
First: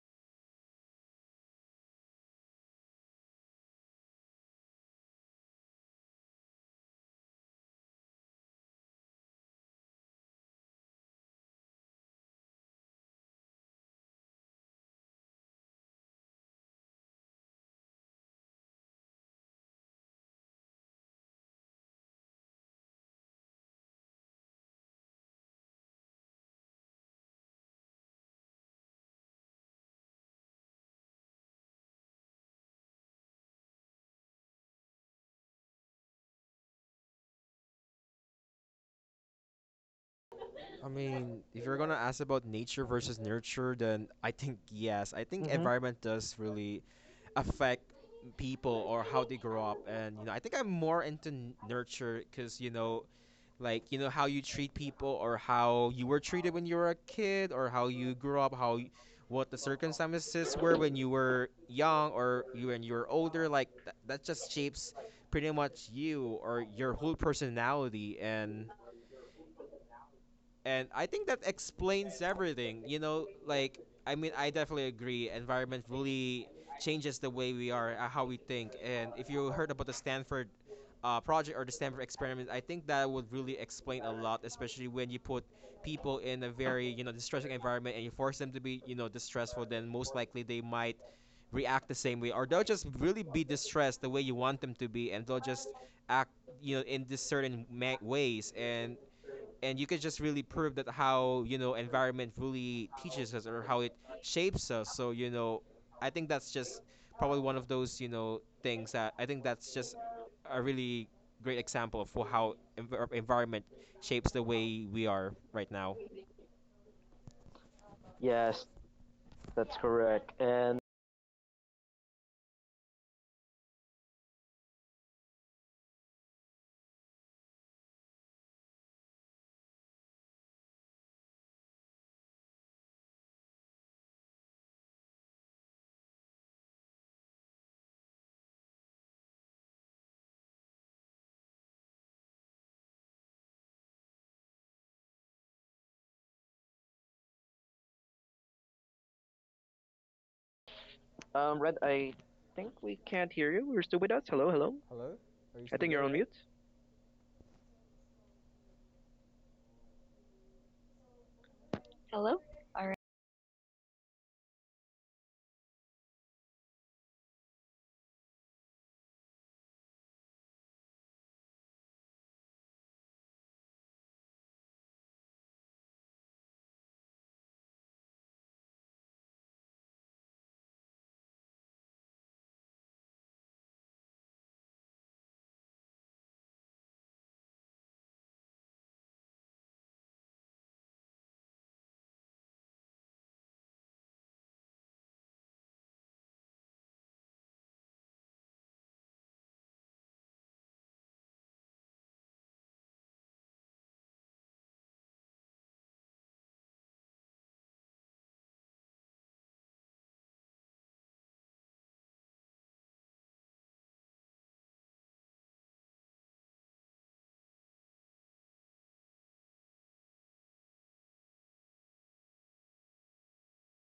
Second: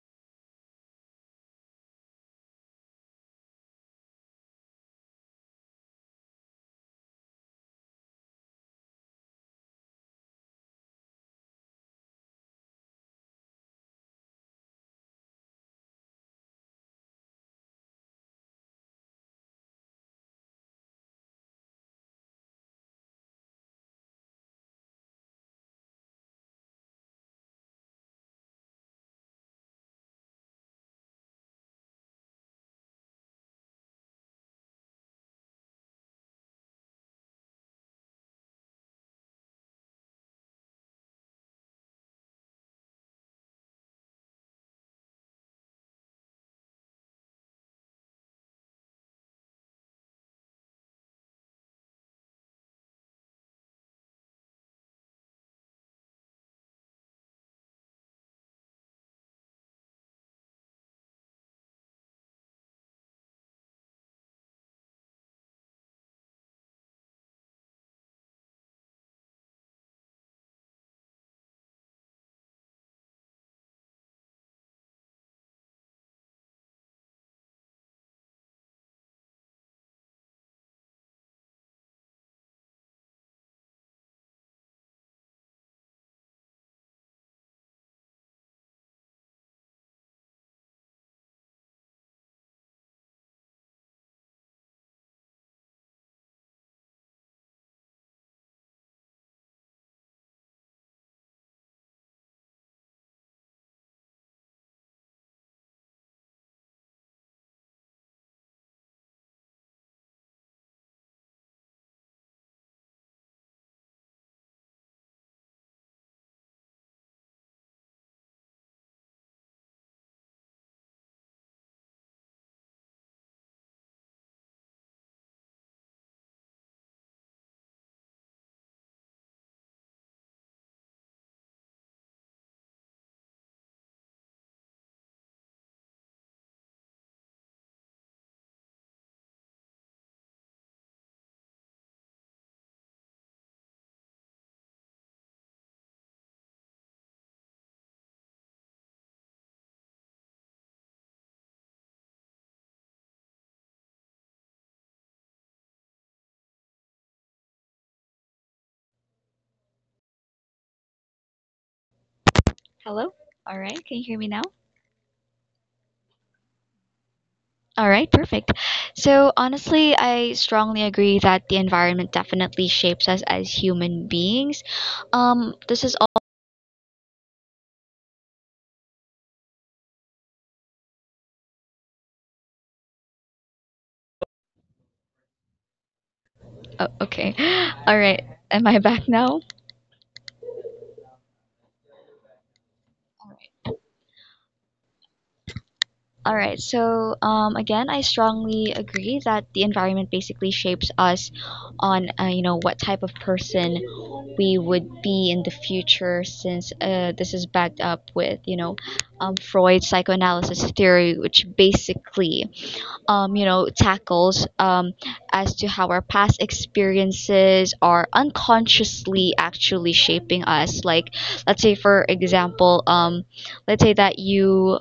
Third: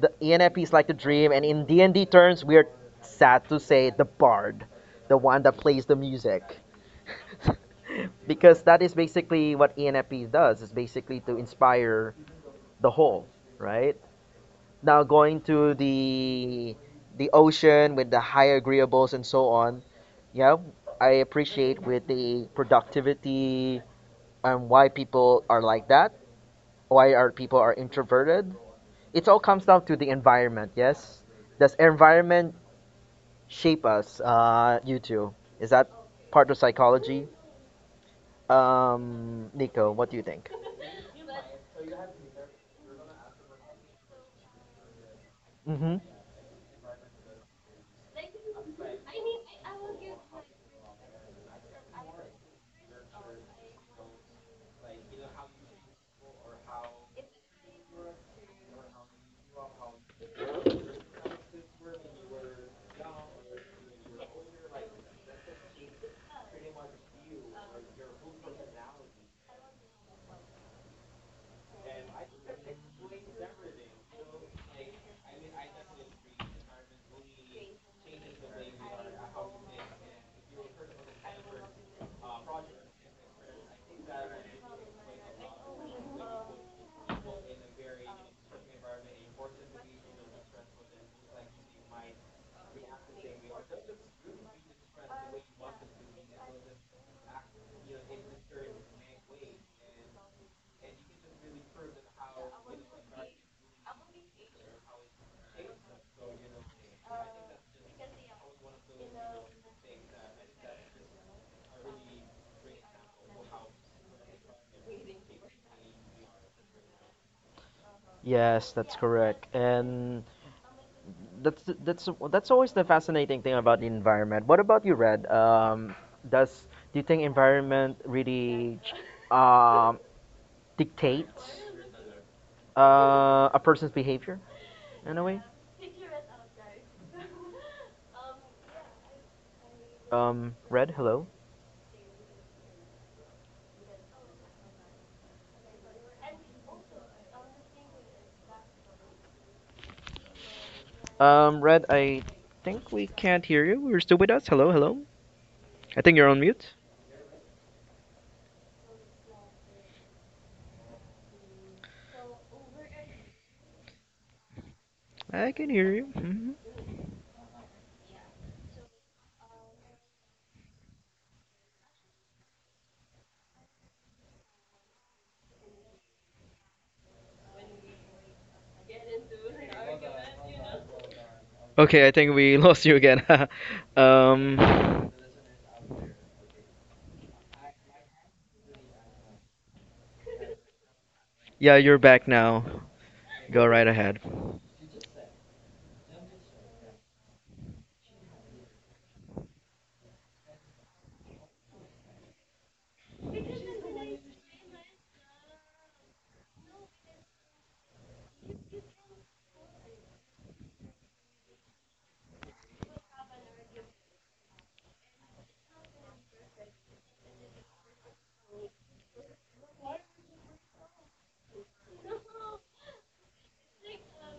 The ENFP is like the dream, and in D&D terms, we're sad to say the bard, the one that plays the music, because that is basically what ENFP does. Is basically to inspire the whole, right? Now going to the ocean with the high agreeables and so on. Yeah, I appreciate with the productivity and why people are like that. Why are people are introverted? It all comes down to the environment. Yes, does environment shape us, you two. Is that part of psychology? Nico, what do you think?
I mean, if you're gonna ask about nature versus nurture, then I think yes. I think, mm-hmm,
Mm-hmm.
environment does really affect people or how they grow up. And, you know, I think I'm more into nurture, because, you know, like, you know how you treat people or how you were treated when you were a kid or how you grew up, how what the circumstances were when you were young, or you when you were older. Like, that, that just shapes pretty much you or your whole personality. And I think that explains everything. You know, like, I mean, I definitely agree. Environment really changes the way we are, how we think. And if you heard about the Stanford, project, or the Stanford experiment, I think that would really explain a lot, especially when you put people in a very, you know, distressing environment and you force them to be, you know, distressful, then most likely they might react the same way, or they'll just really be distressed the way you want them to be, and they'll just act, you know, in this certain ways. And you could just really prove that how, you know, environment really teaches us or how it shapes us. So, you know, I think that's just probably one of those, you know, things, that I think that's just a really great example for how environment shapes the way we are right now. Yes,
Yes, that's correct.
that's correct.
And
And
that's always the fascinating thing about the environment. What about you, Red? Does do you think environment really um, dictates a person's behavior in a way? Red, hello. Red,
Red,
I
I think
think we
we
can't
can't
hear
hear
you.
you.
You're
You're
still
still
with
with us.
us?
Hello,
Hello,
hello.
hello.
Are you I still think
I
still
think
you're
you're
on
on
mute.
mute.
Hello?
Hello?
All right, can
Alright.
you hear me now?
I can hear you. Hmm.
All right, perfect. So, honestly, I strongly agree that the environment definitely shapes us as human beings. This is all.
Okay, I think we <laughs> lost you again. <laughs> um,
Oh, okay. <gasps> All right, am I back now?
yeah, you're back now. Go right ahead.
All right. So, again, I strongly agree that the environment basically shapes us on, what type of person we would be in the future. Since, this is backed up with, Freud's psychoanalysis theory, which basically, tackles, as to how our past experiences are unconsciously actually shaping us. Like let's say, for example, let's say that you,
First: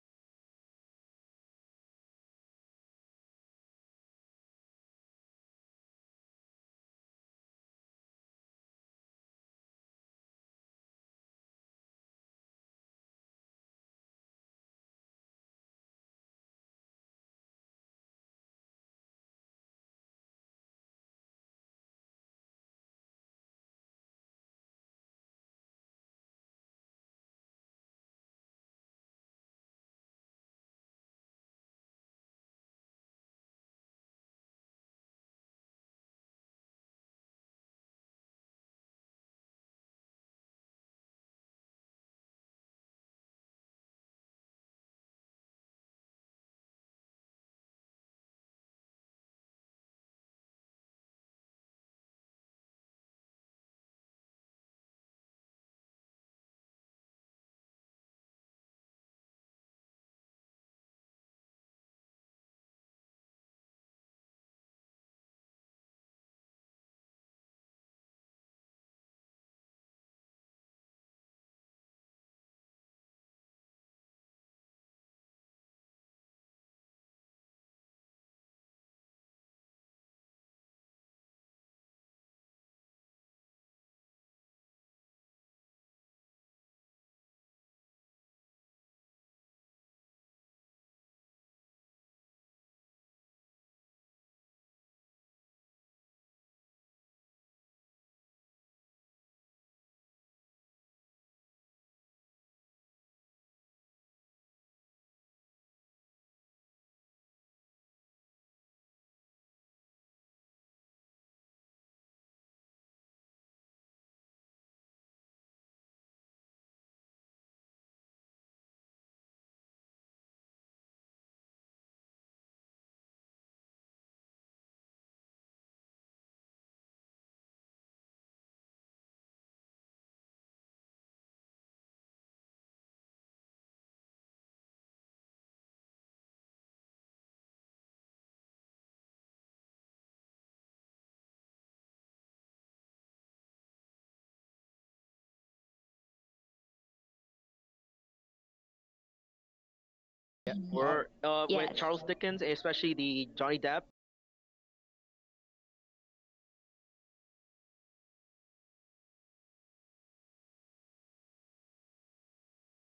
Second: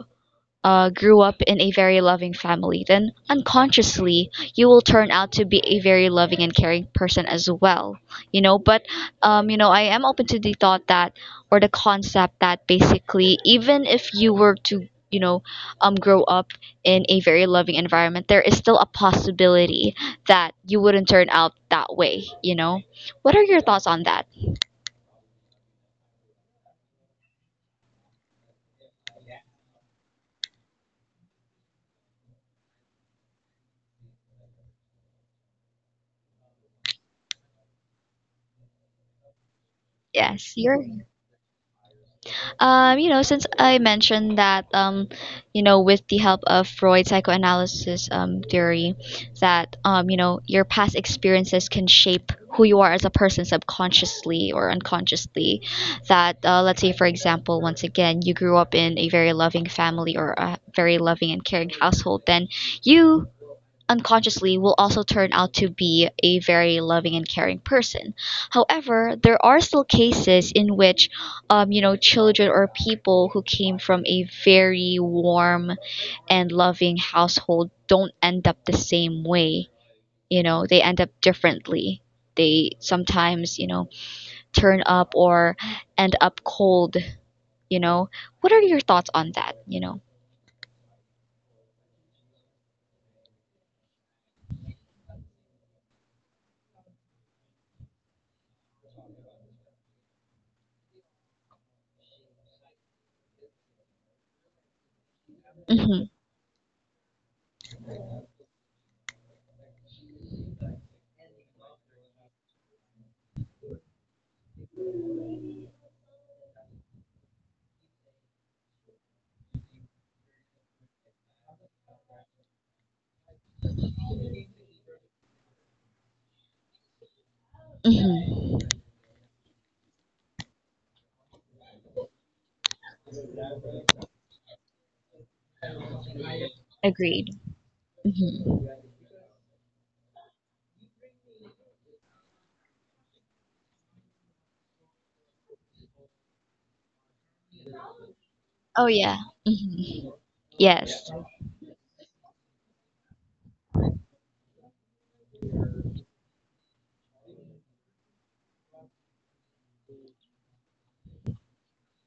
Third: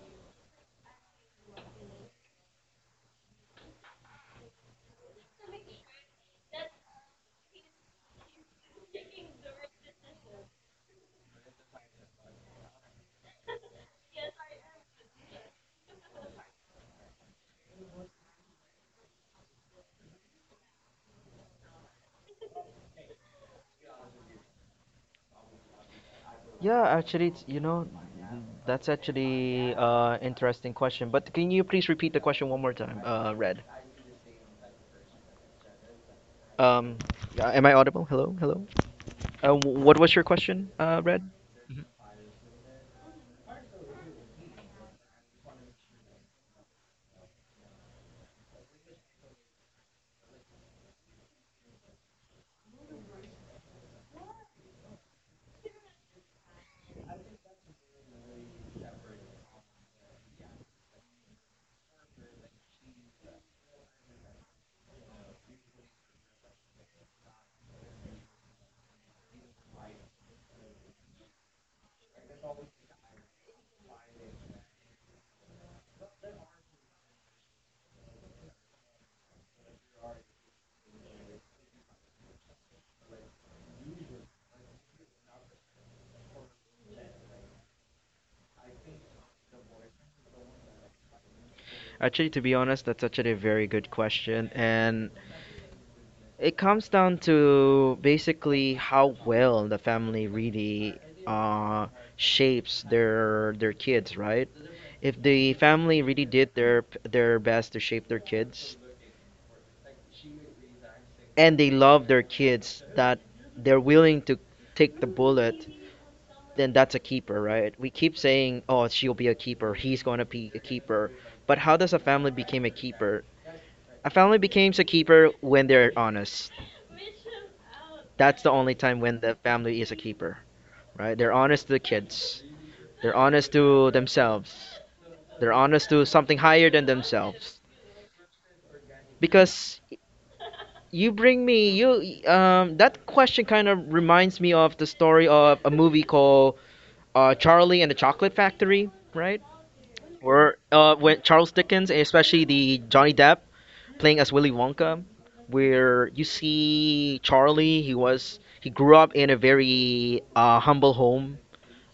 grew up in a very loving family, then unconsciously you will turn out to be a very loving and caring person as well. But, I am open to the thought that, or the concept that, basically, even if you were to you know grow up in a very loving environment, there is still a possibility that you wouldn't turn out that way. What are your thoughts on that?
Yeah, actually, it's, you know, that's actually interesting question. But can you please repeat the question one more time, Red? Um, am I audible? Hello, hello. What was your question,
Yes, you're.
Red?
Since I mentioned that, with the help of Freud's psychoanalysis, theory, that, your past experiences can shape who you are as a person subconsciously or unconsciously. That, let's say, for example, once again, you grew up in a very loving family or a very loving and caring household, then you unconsciously will also turn out to be a very loving and caring person. However, there are still cases in which, children or people who came from a very warm and loving household don't end up the same way. They end up differently. They sometimes, turn up or end up cold. You know, what are your thoughts on that?
Actually, to be honest, that's actually a very good question, and it comes down to basically how well the family really uh shapes their kids, right? If the
Mm-hmm.
family really did their best to shape their kids, and they love their kids, that they're willing to take the bullet, then that's a keeper. Right, we keep saying, oh, she'll be a keeper, he's going to be a keeper. But how does a family become a keeper? A family becomes a keeper when they're honest.
Mm-hmm.
That's the only time when the family is a keeper. Right, they're honest to the kids, they're honest to themselves, they're honest to something higher than
Agreed.
themselves.
Mm-hmm.
Because you bring me you that question kind of reminds me of the story of a movie called Charlie and the Chocolate Factory,
Oh,
right?
yeah. Mm-hmm.
Or
Where
when with
when
Yes.
Charles
Charles
Dickens,
Dickens, and
especially
especially
the
the
Johnny
Johnny
Depp
Depp playing as Willy Wonka, where you see Charlie, he was he grew up in a very humble home,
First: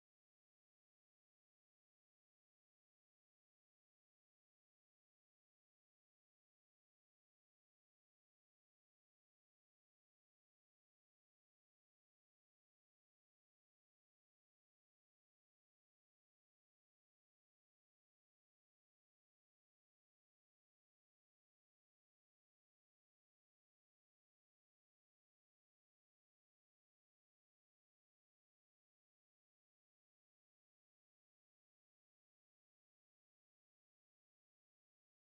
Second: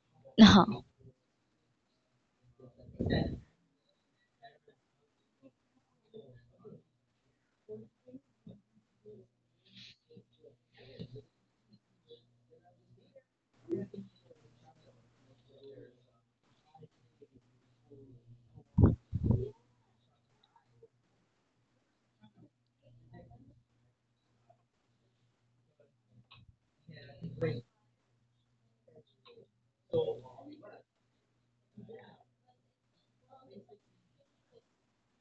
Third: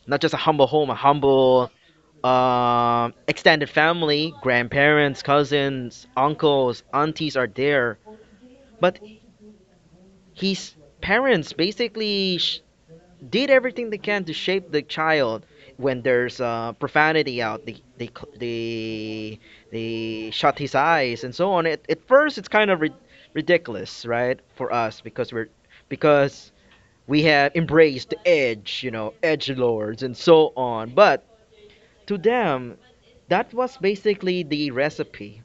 not just a humble
<laughs>
home, a humble extended family, grandparents, cousins, uncles, aunties are there. But his parents basically did everything they can to shape the child. When there's profanity out, they they shut his eyes and so on. At first it's kind of ridiculous, right, for us, because we're because we have embraced edge, you know, edge lords and so on. But to them, that was basically the recipe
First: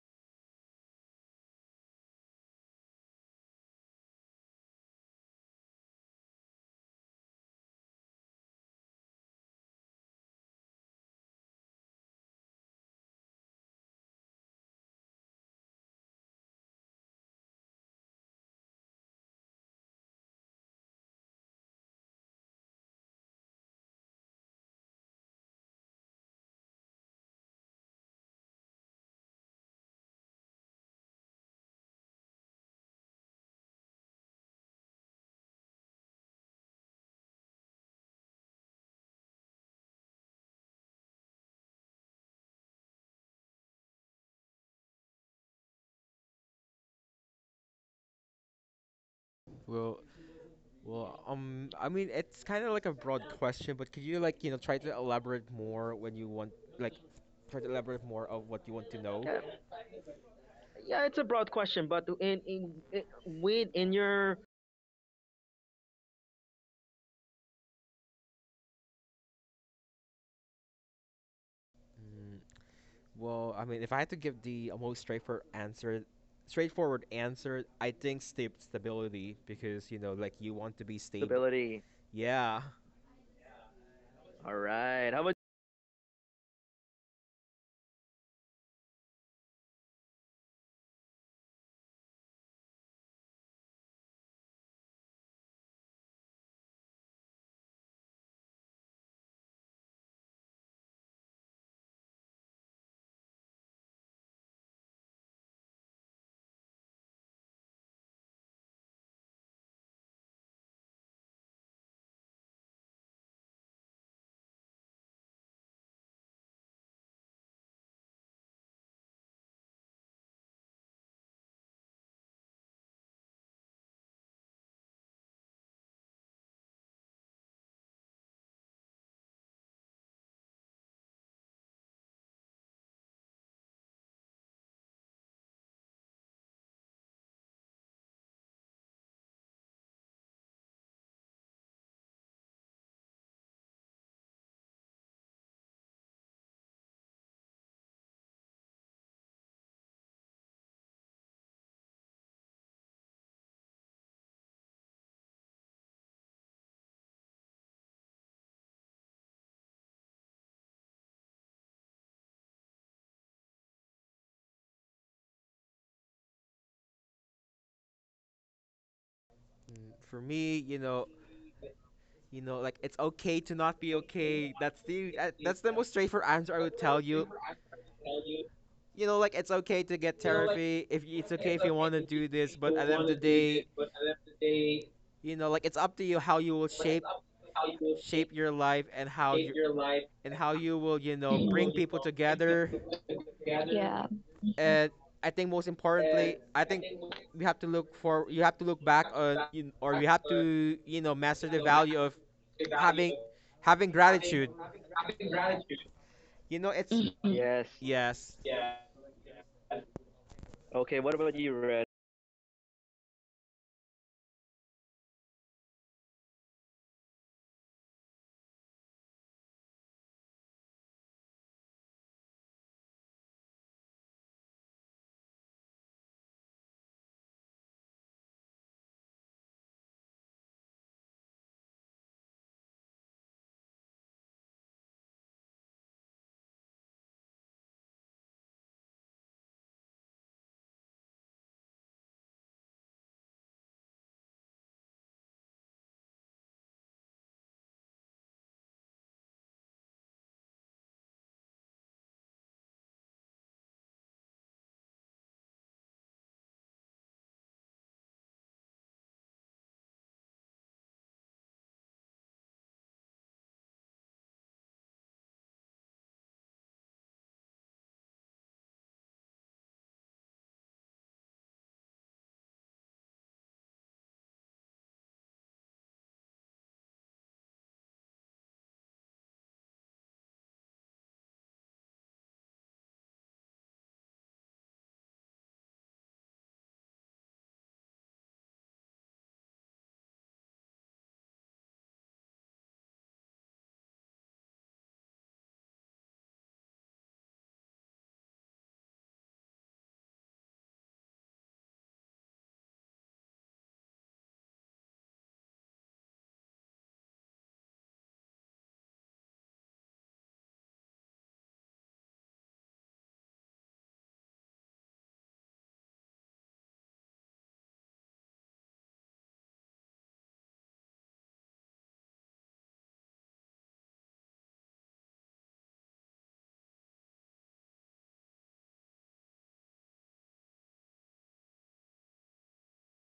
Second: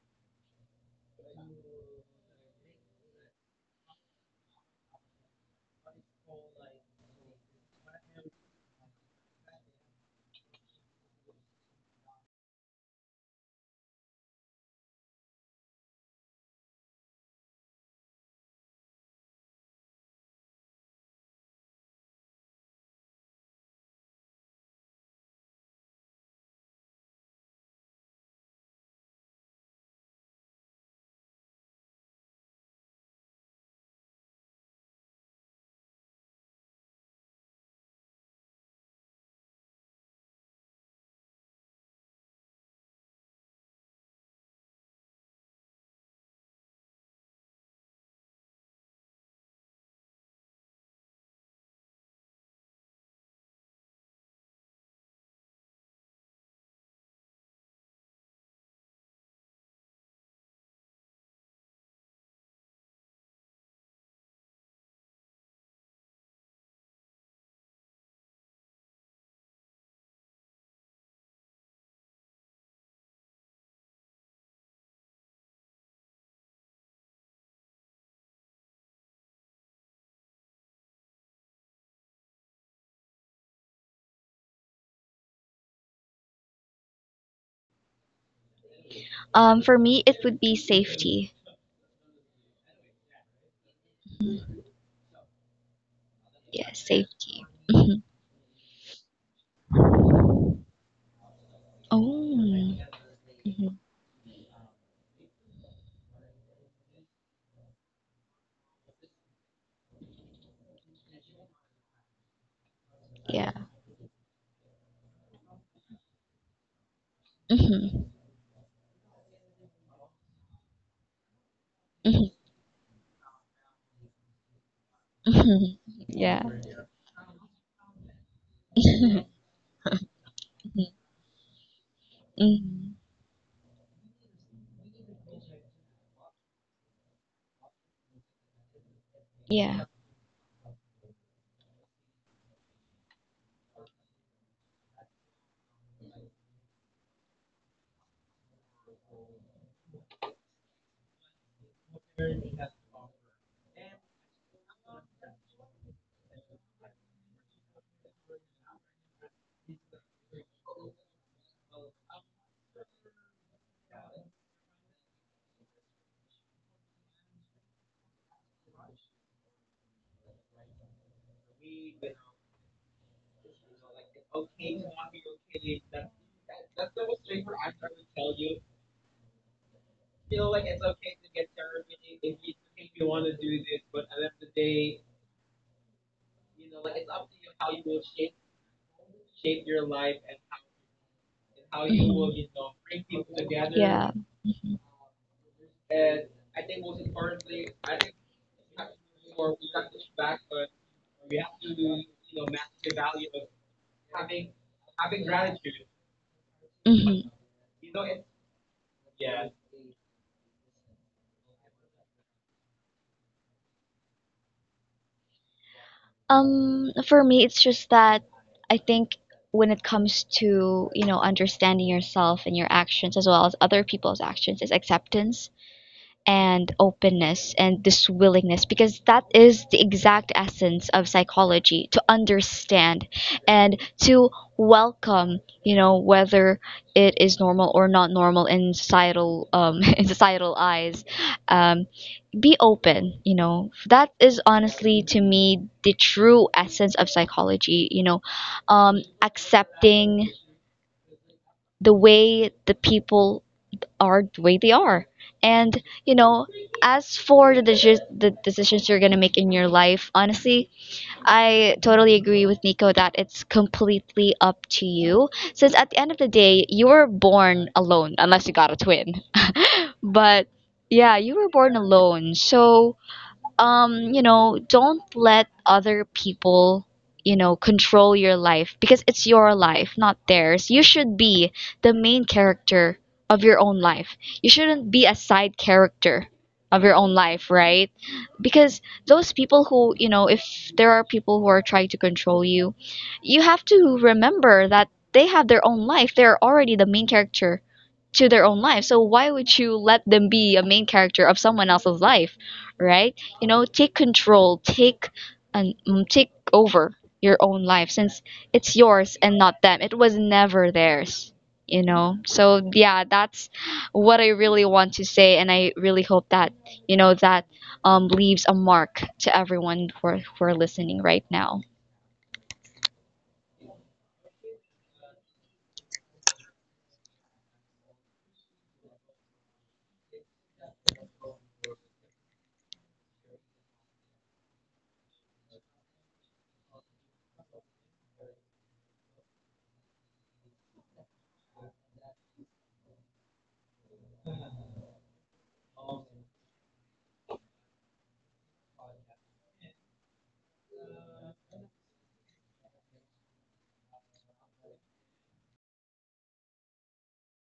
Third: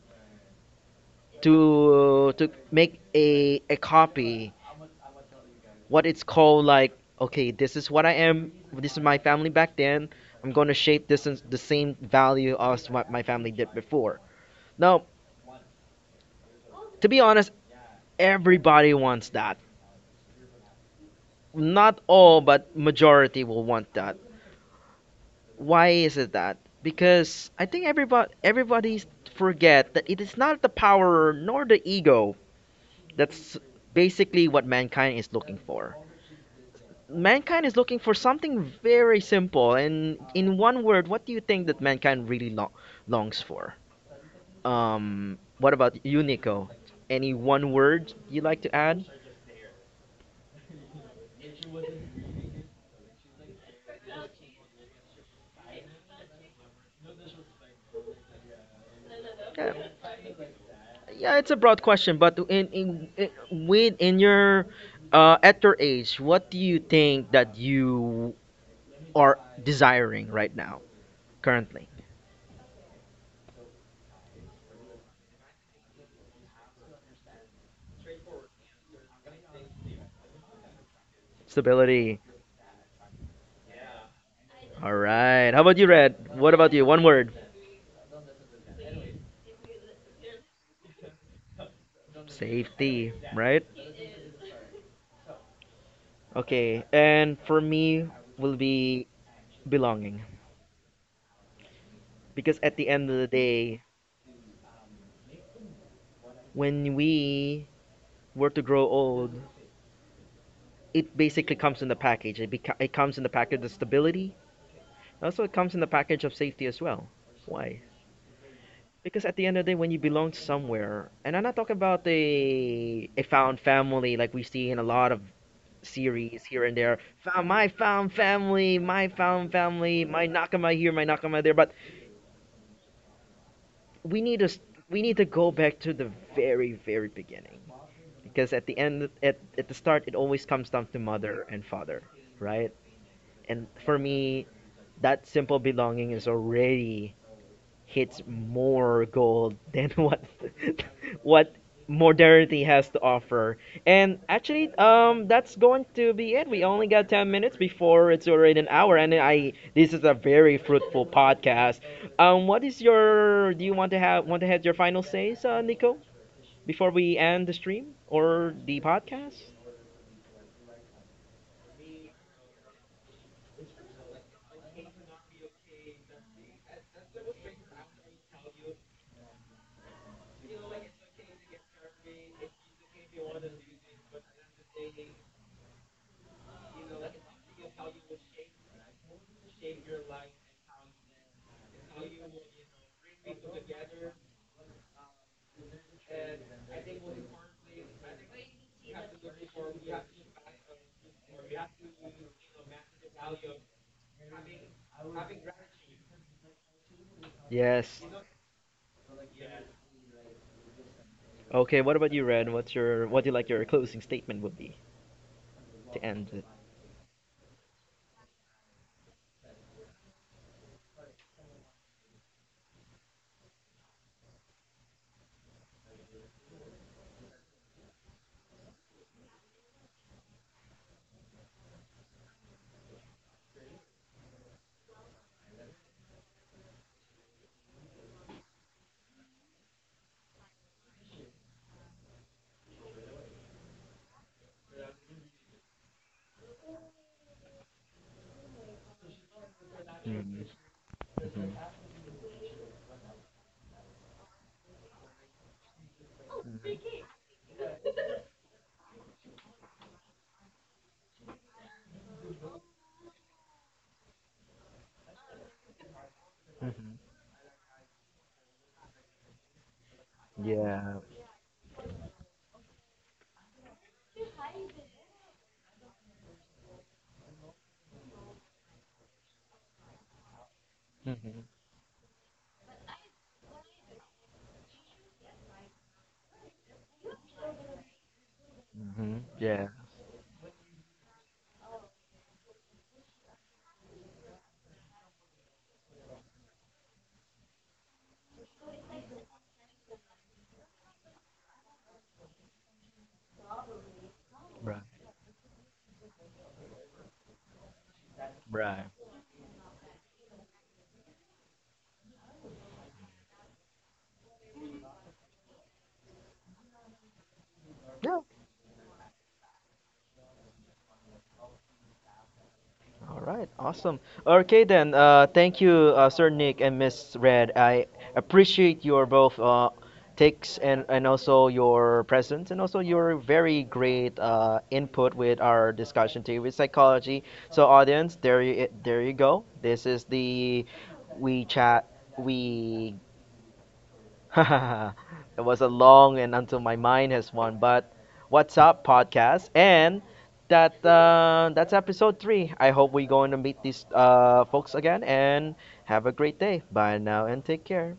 to make a copy. What it's called, like, okay, this is what I am, this is my family back then, I'm going to shape this in the same value as what my family did before. Now, to be honest, everybody wants that. Not all, but majority will want that. Why is it that, because I think everybody's forget that it is not the power nor the ego, that's basically what mankind is looking for. Mankind is looking for something very simple. And in one word, what do you think that mankind really longs for? What about you, Nico? Any one word you like to add?
well, well, I mean, it's kind of like a broad question, but could you, like, you know, try to elaborate more when you want, like, try to elaborate more of what you want to know? Yeah,
Yeah,
yeah, it's
yeah
a
it's a
broad
broad
question.
question, but
In, in, in
in
with
with
in
in
your
your at your age, what do you think that you are desiring right now, currently?
well, I mean, if I had to give the, most straightforward answer, I think stability, because, you know, like, you want to be stable.
Stability.
Stability. Yeah.
All
All
right. How
right.
about you, Red? What about you? One word.
For me, it would be safety.
Safety. Right. Okay,
Yeah,
and for me
safety.
will
Mhm.
be belonging, because
Oh,
at the end of the day,
mhm.
when we were to grow old, it basically comes in the package. It comes in the package of
Yeah.
stability. Also, it comes in the package of safety as well. Why?
Mhm.
Because at the end of the day, when you belong to somewhere, and I'm not talking about
Mhm.
a found family like we see in a lot of series
Mhm.
here and
<laughs>
there.
Yeah.
Found my found family, my found
Mhm. Mhm.
family, my nakama here, my
<laughs>
nakama
Yeah.
there, but
Mhm.
we need to we need to go back to the very beginning, because at the end
Yeah.
at the start it always comes down to mother and father, right? And for me, that simple belonging is already hits more gold than what <laughs> what modernity has to offer. And actually, that's going to be it. We only got 10 minutes before it's already an hour, and I this is a very fruitful podcast. What is your? Do you want to have your final says, Nico, before we end the stream or the podcast?
For me, you know, you know, like, it's okay to not be okay. That's the, that's the most straightforward answer I would tell you. You know, like, it's okay to get therapy if you, it's okay if you want to do this, but at the end of the day, you know, like, it's up to you how you will shape your life, and how you will, you know, bring people together. Yeah. Mhm. And I think most importantly, I think we have to look for you, have to look back on you, or you have to, you know, master the value of having gratitude, you know, it's
Mhm.
mhm, yes,
Yes.
yes. Okay, what about you,
Okay.
Red?
What about you, Red? What's your what do you like your closing statement would be to end it?
For me, it's just that I think when it comes to, understanding yourself and your actions as well as other people's actions, is acceptance. And openness and this willingness, because that is the exact essence of psychology, to understand and to welcome, whether it is normal or not normal in societal, <laughs> in societal eyes. um, be open, that is, honestly, to me, the true essence of psychology, accepting
Mm-hmm.
the way the people are, the way they are. And as for the decisions you're gonna make in your life, honestly, I totally agree with Nico that it's completely up to you. Since at the end of the day, you
Mm-hmm.
were born alone, unless you got a twin. But
Yeah.
yeah, you were born alone, so, don't let other people, control your life, because it's your life, not theirs. You should
Mm-hmm.
be the main character of your own life. You shouldn't be a side character of your own life, right? Because
Mm-hmm.
those
Yeah.
people who, if there are people who are trying to control you, you have to remember that they have their own life. They're already the main character to their own life, so why would you let them be a main character of someone else's life, right? Take
Right.
control, take and, take over your own life, since
Right.
it's yours and not them. It was never theirs, so yeah, that's what I really want to say. And I really hope that, that,
Yeah.
leaves a mark to everyone who are listening right now.
All right. Awesome. Okay then. Thank you, Sir Nick and Miss Red. I appreciate your both takes and also your presence and also your very great input with our discussion today with psychology. So audience, there you go. This is the we chat we <laughs> it was a long and until my mind has won. But what's up, podcast? And that that's episode 3. I hope we're going to meet these folks again and have a great day. Bye now and take care.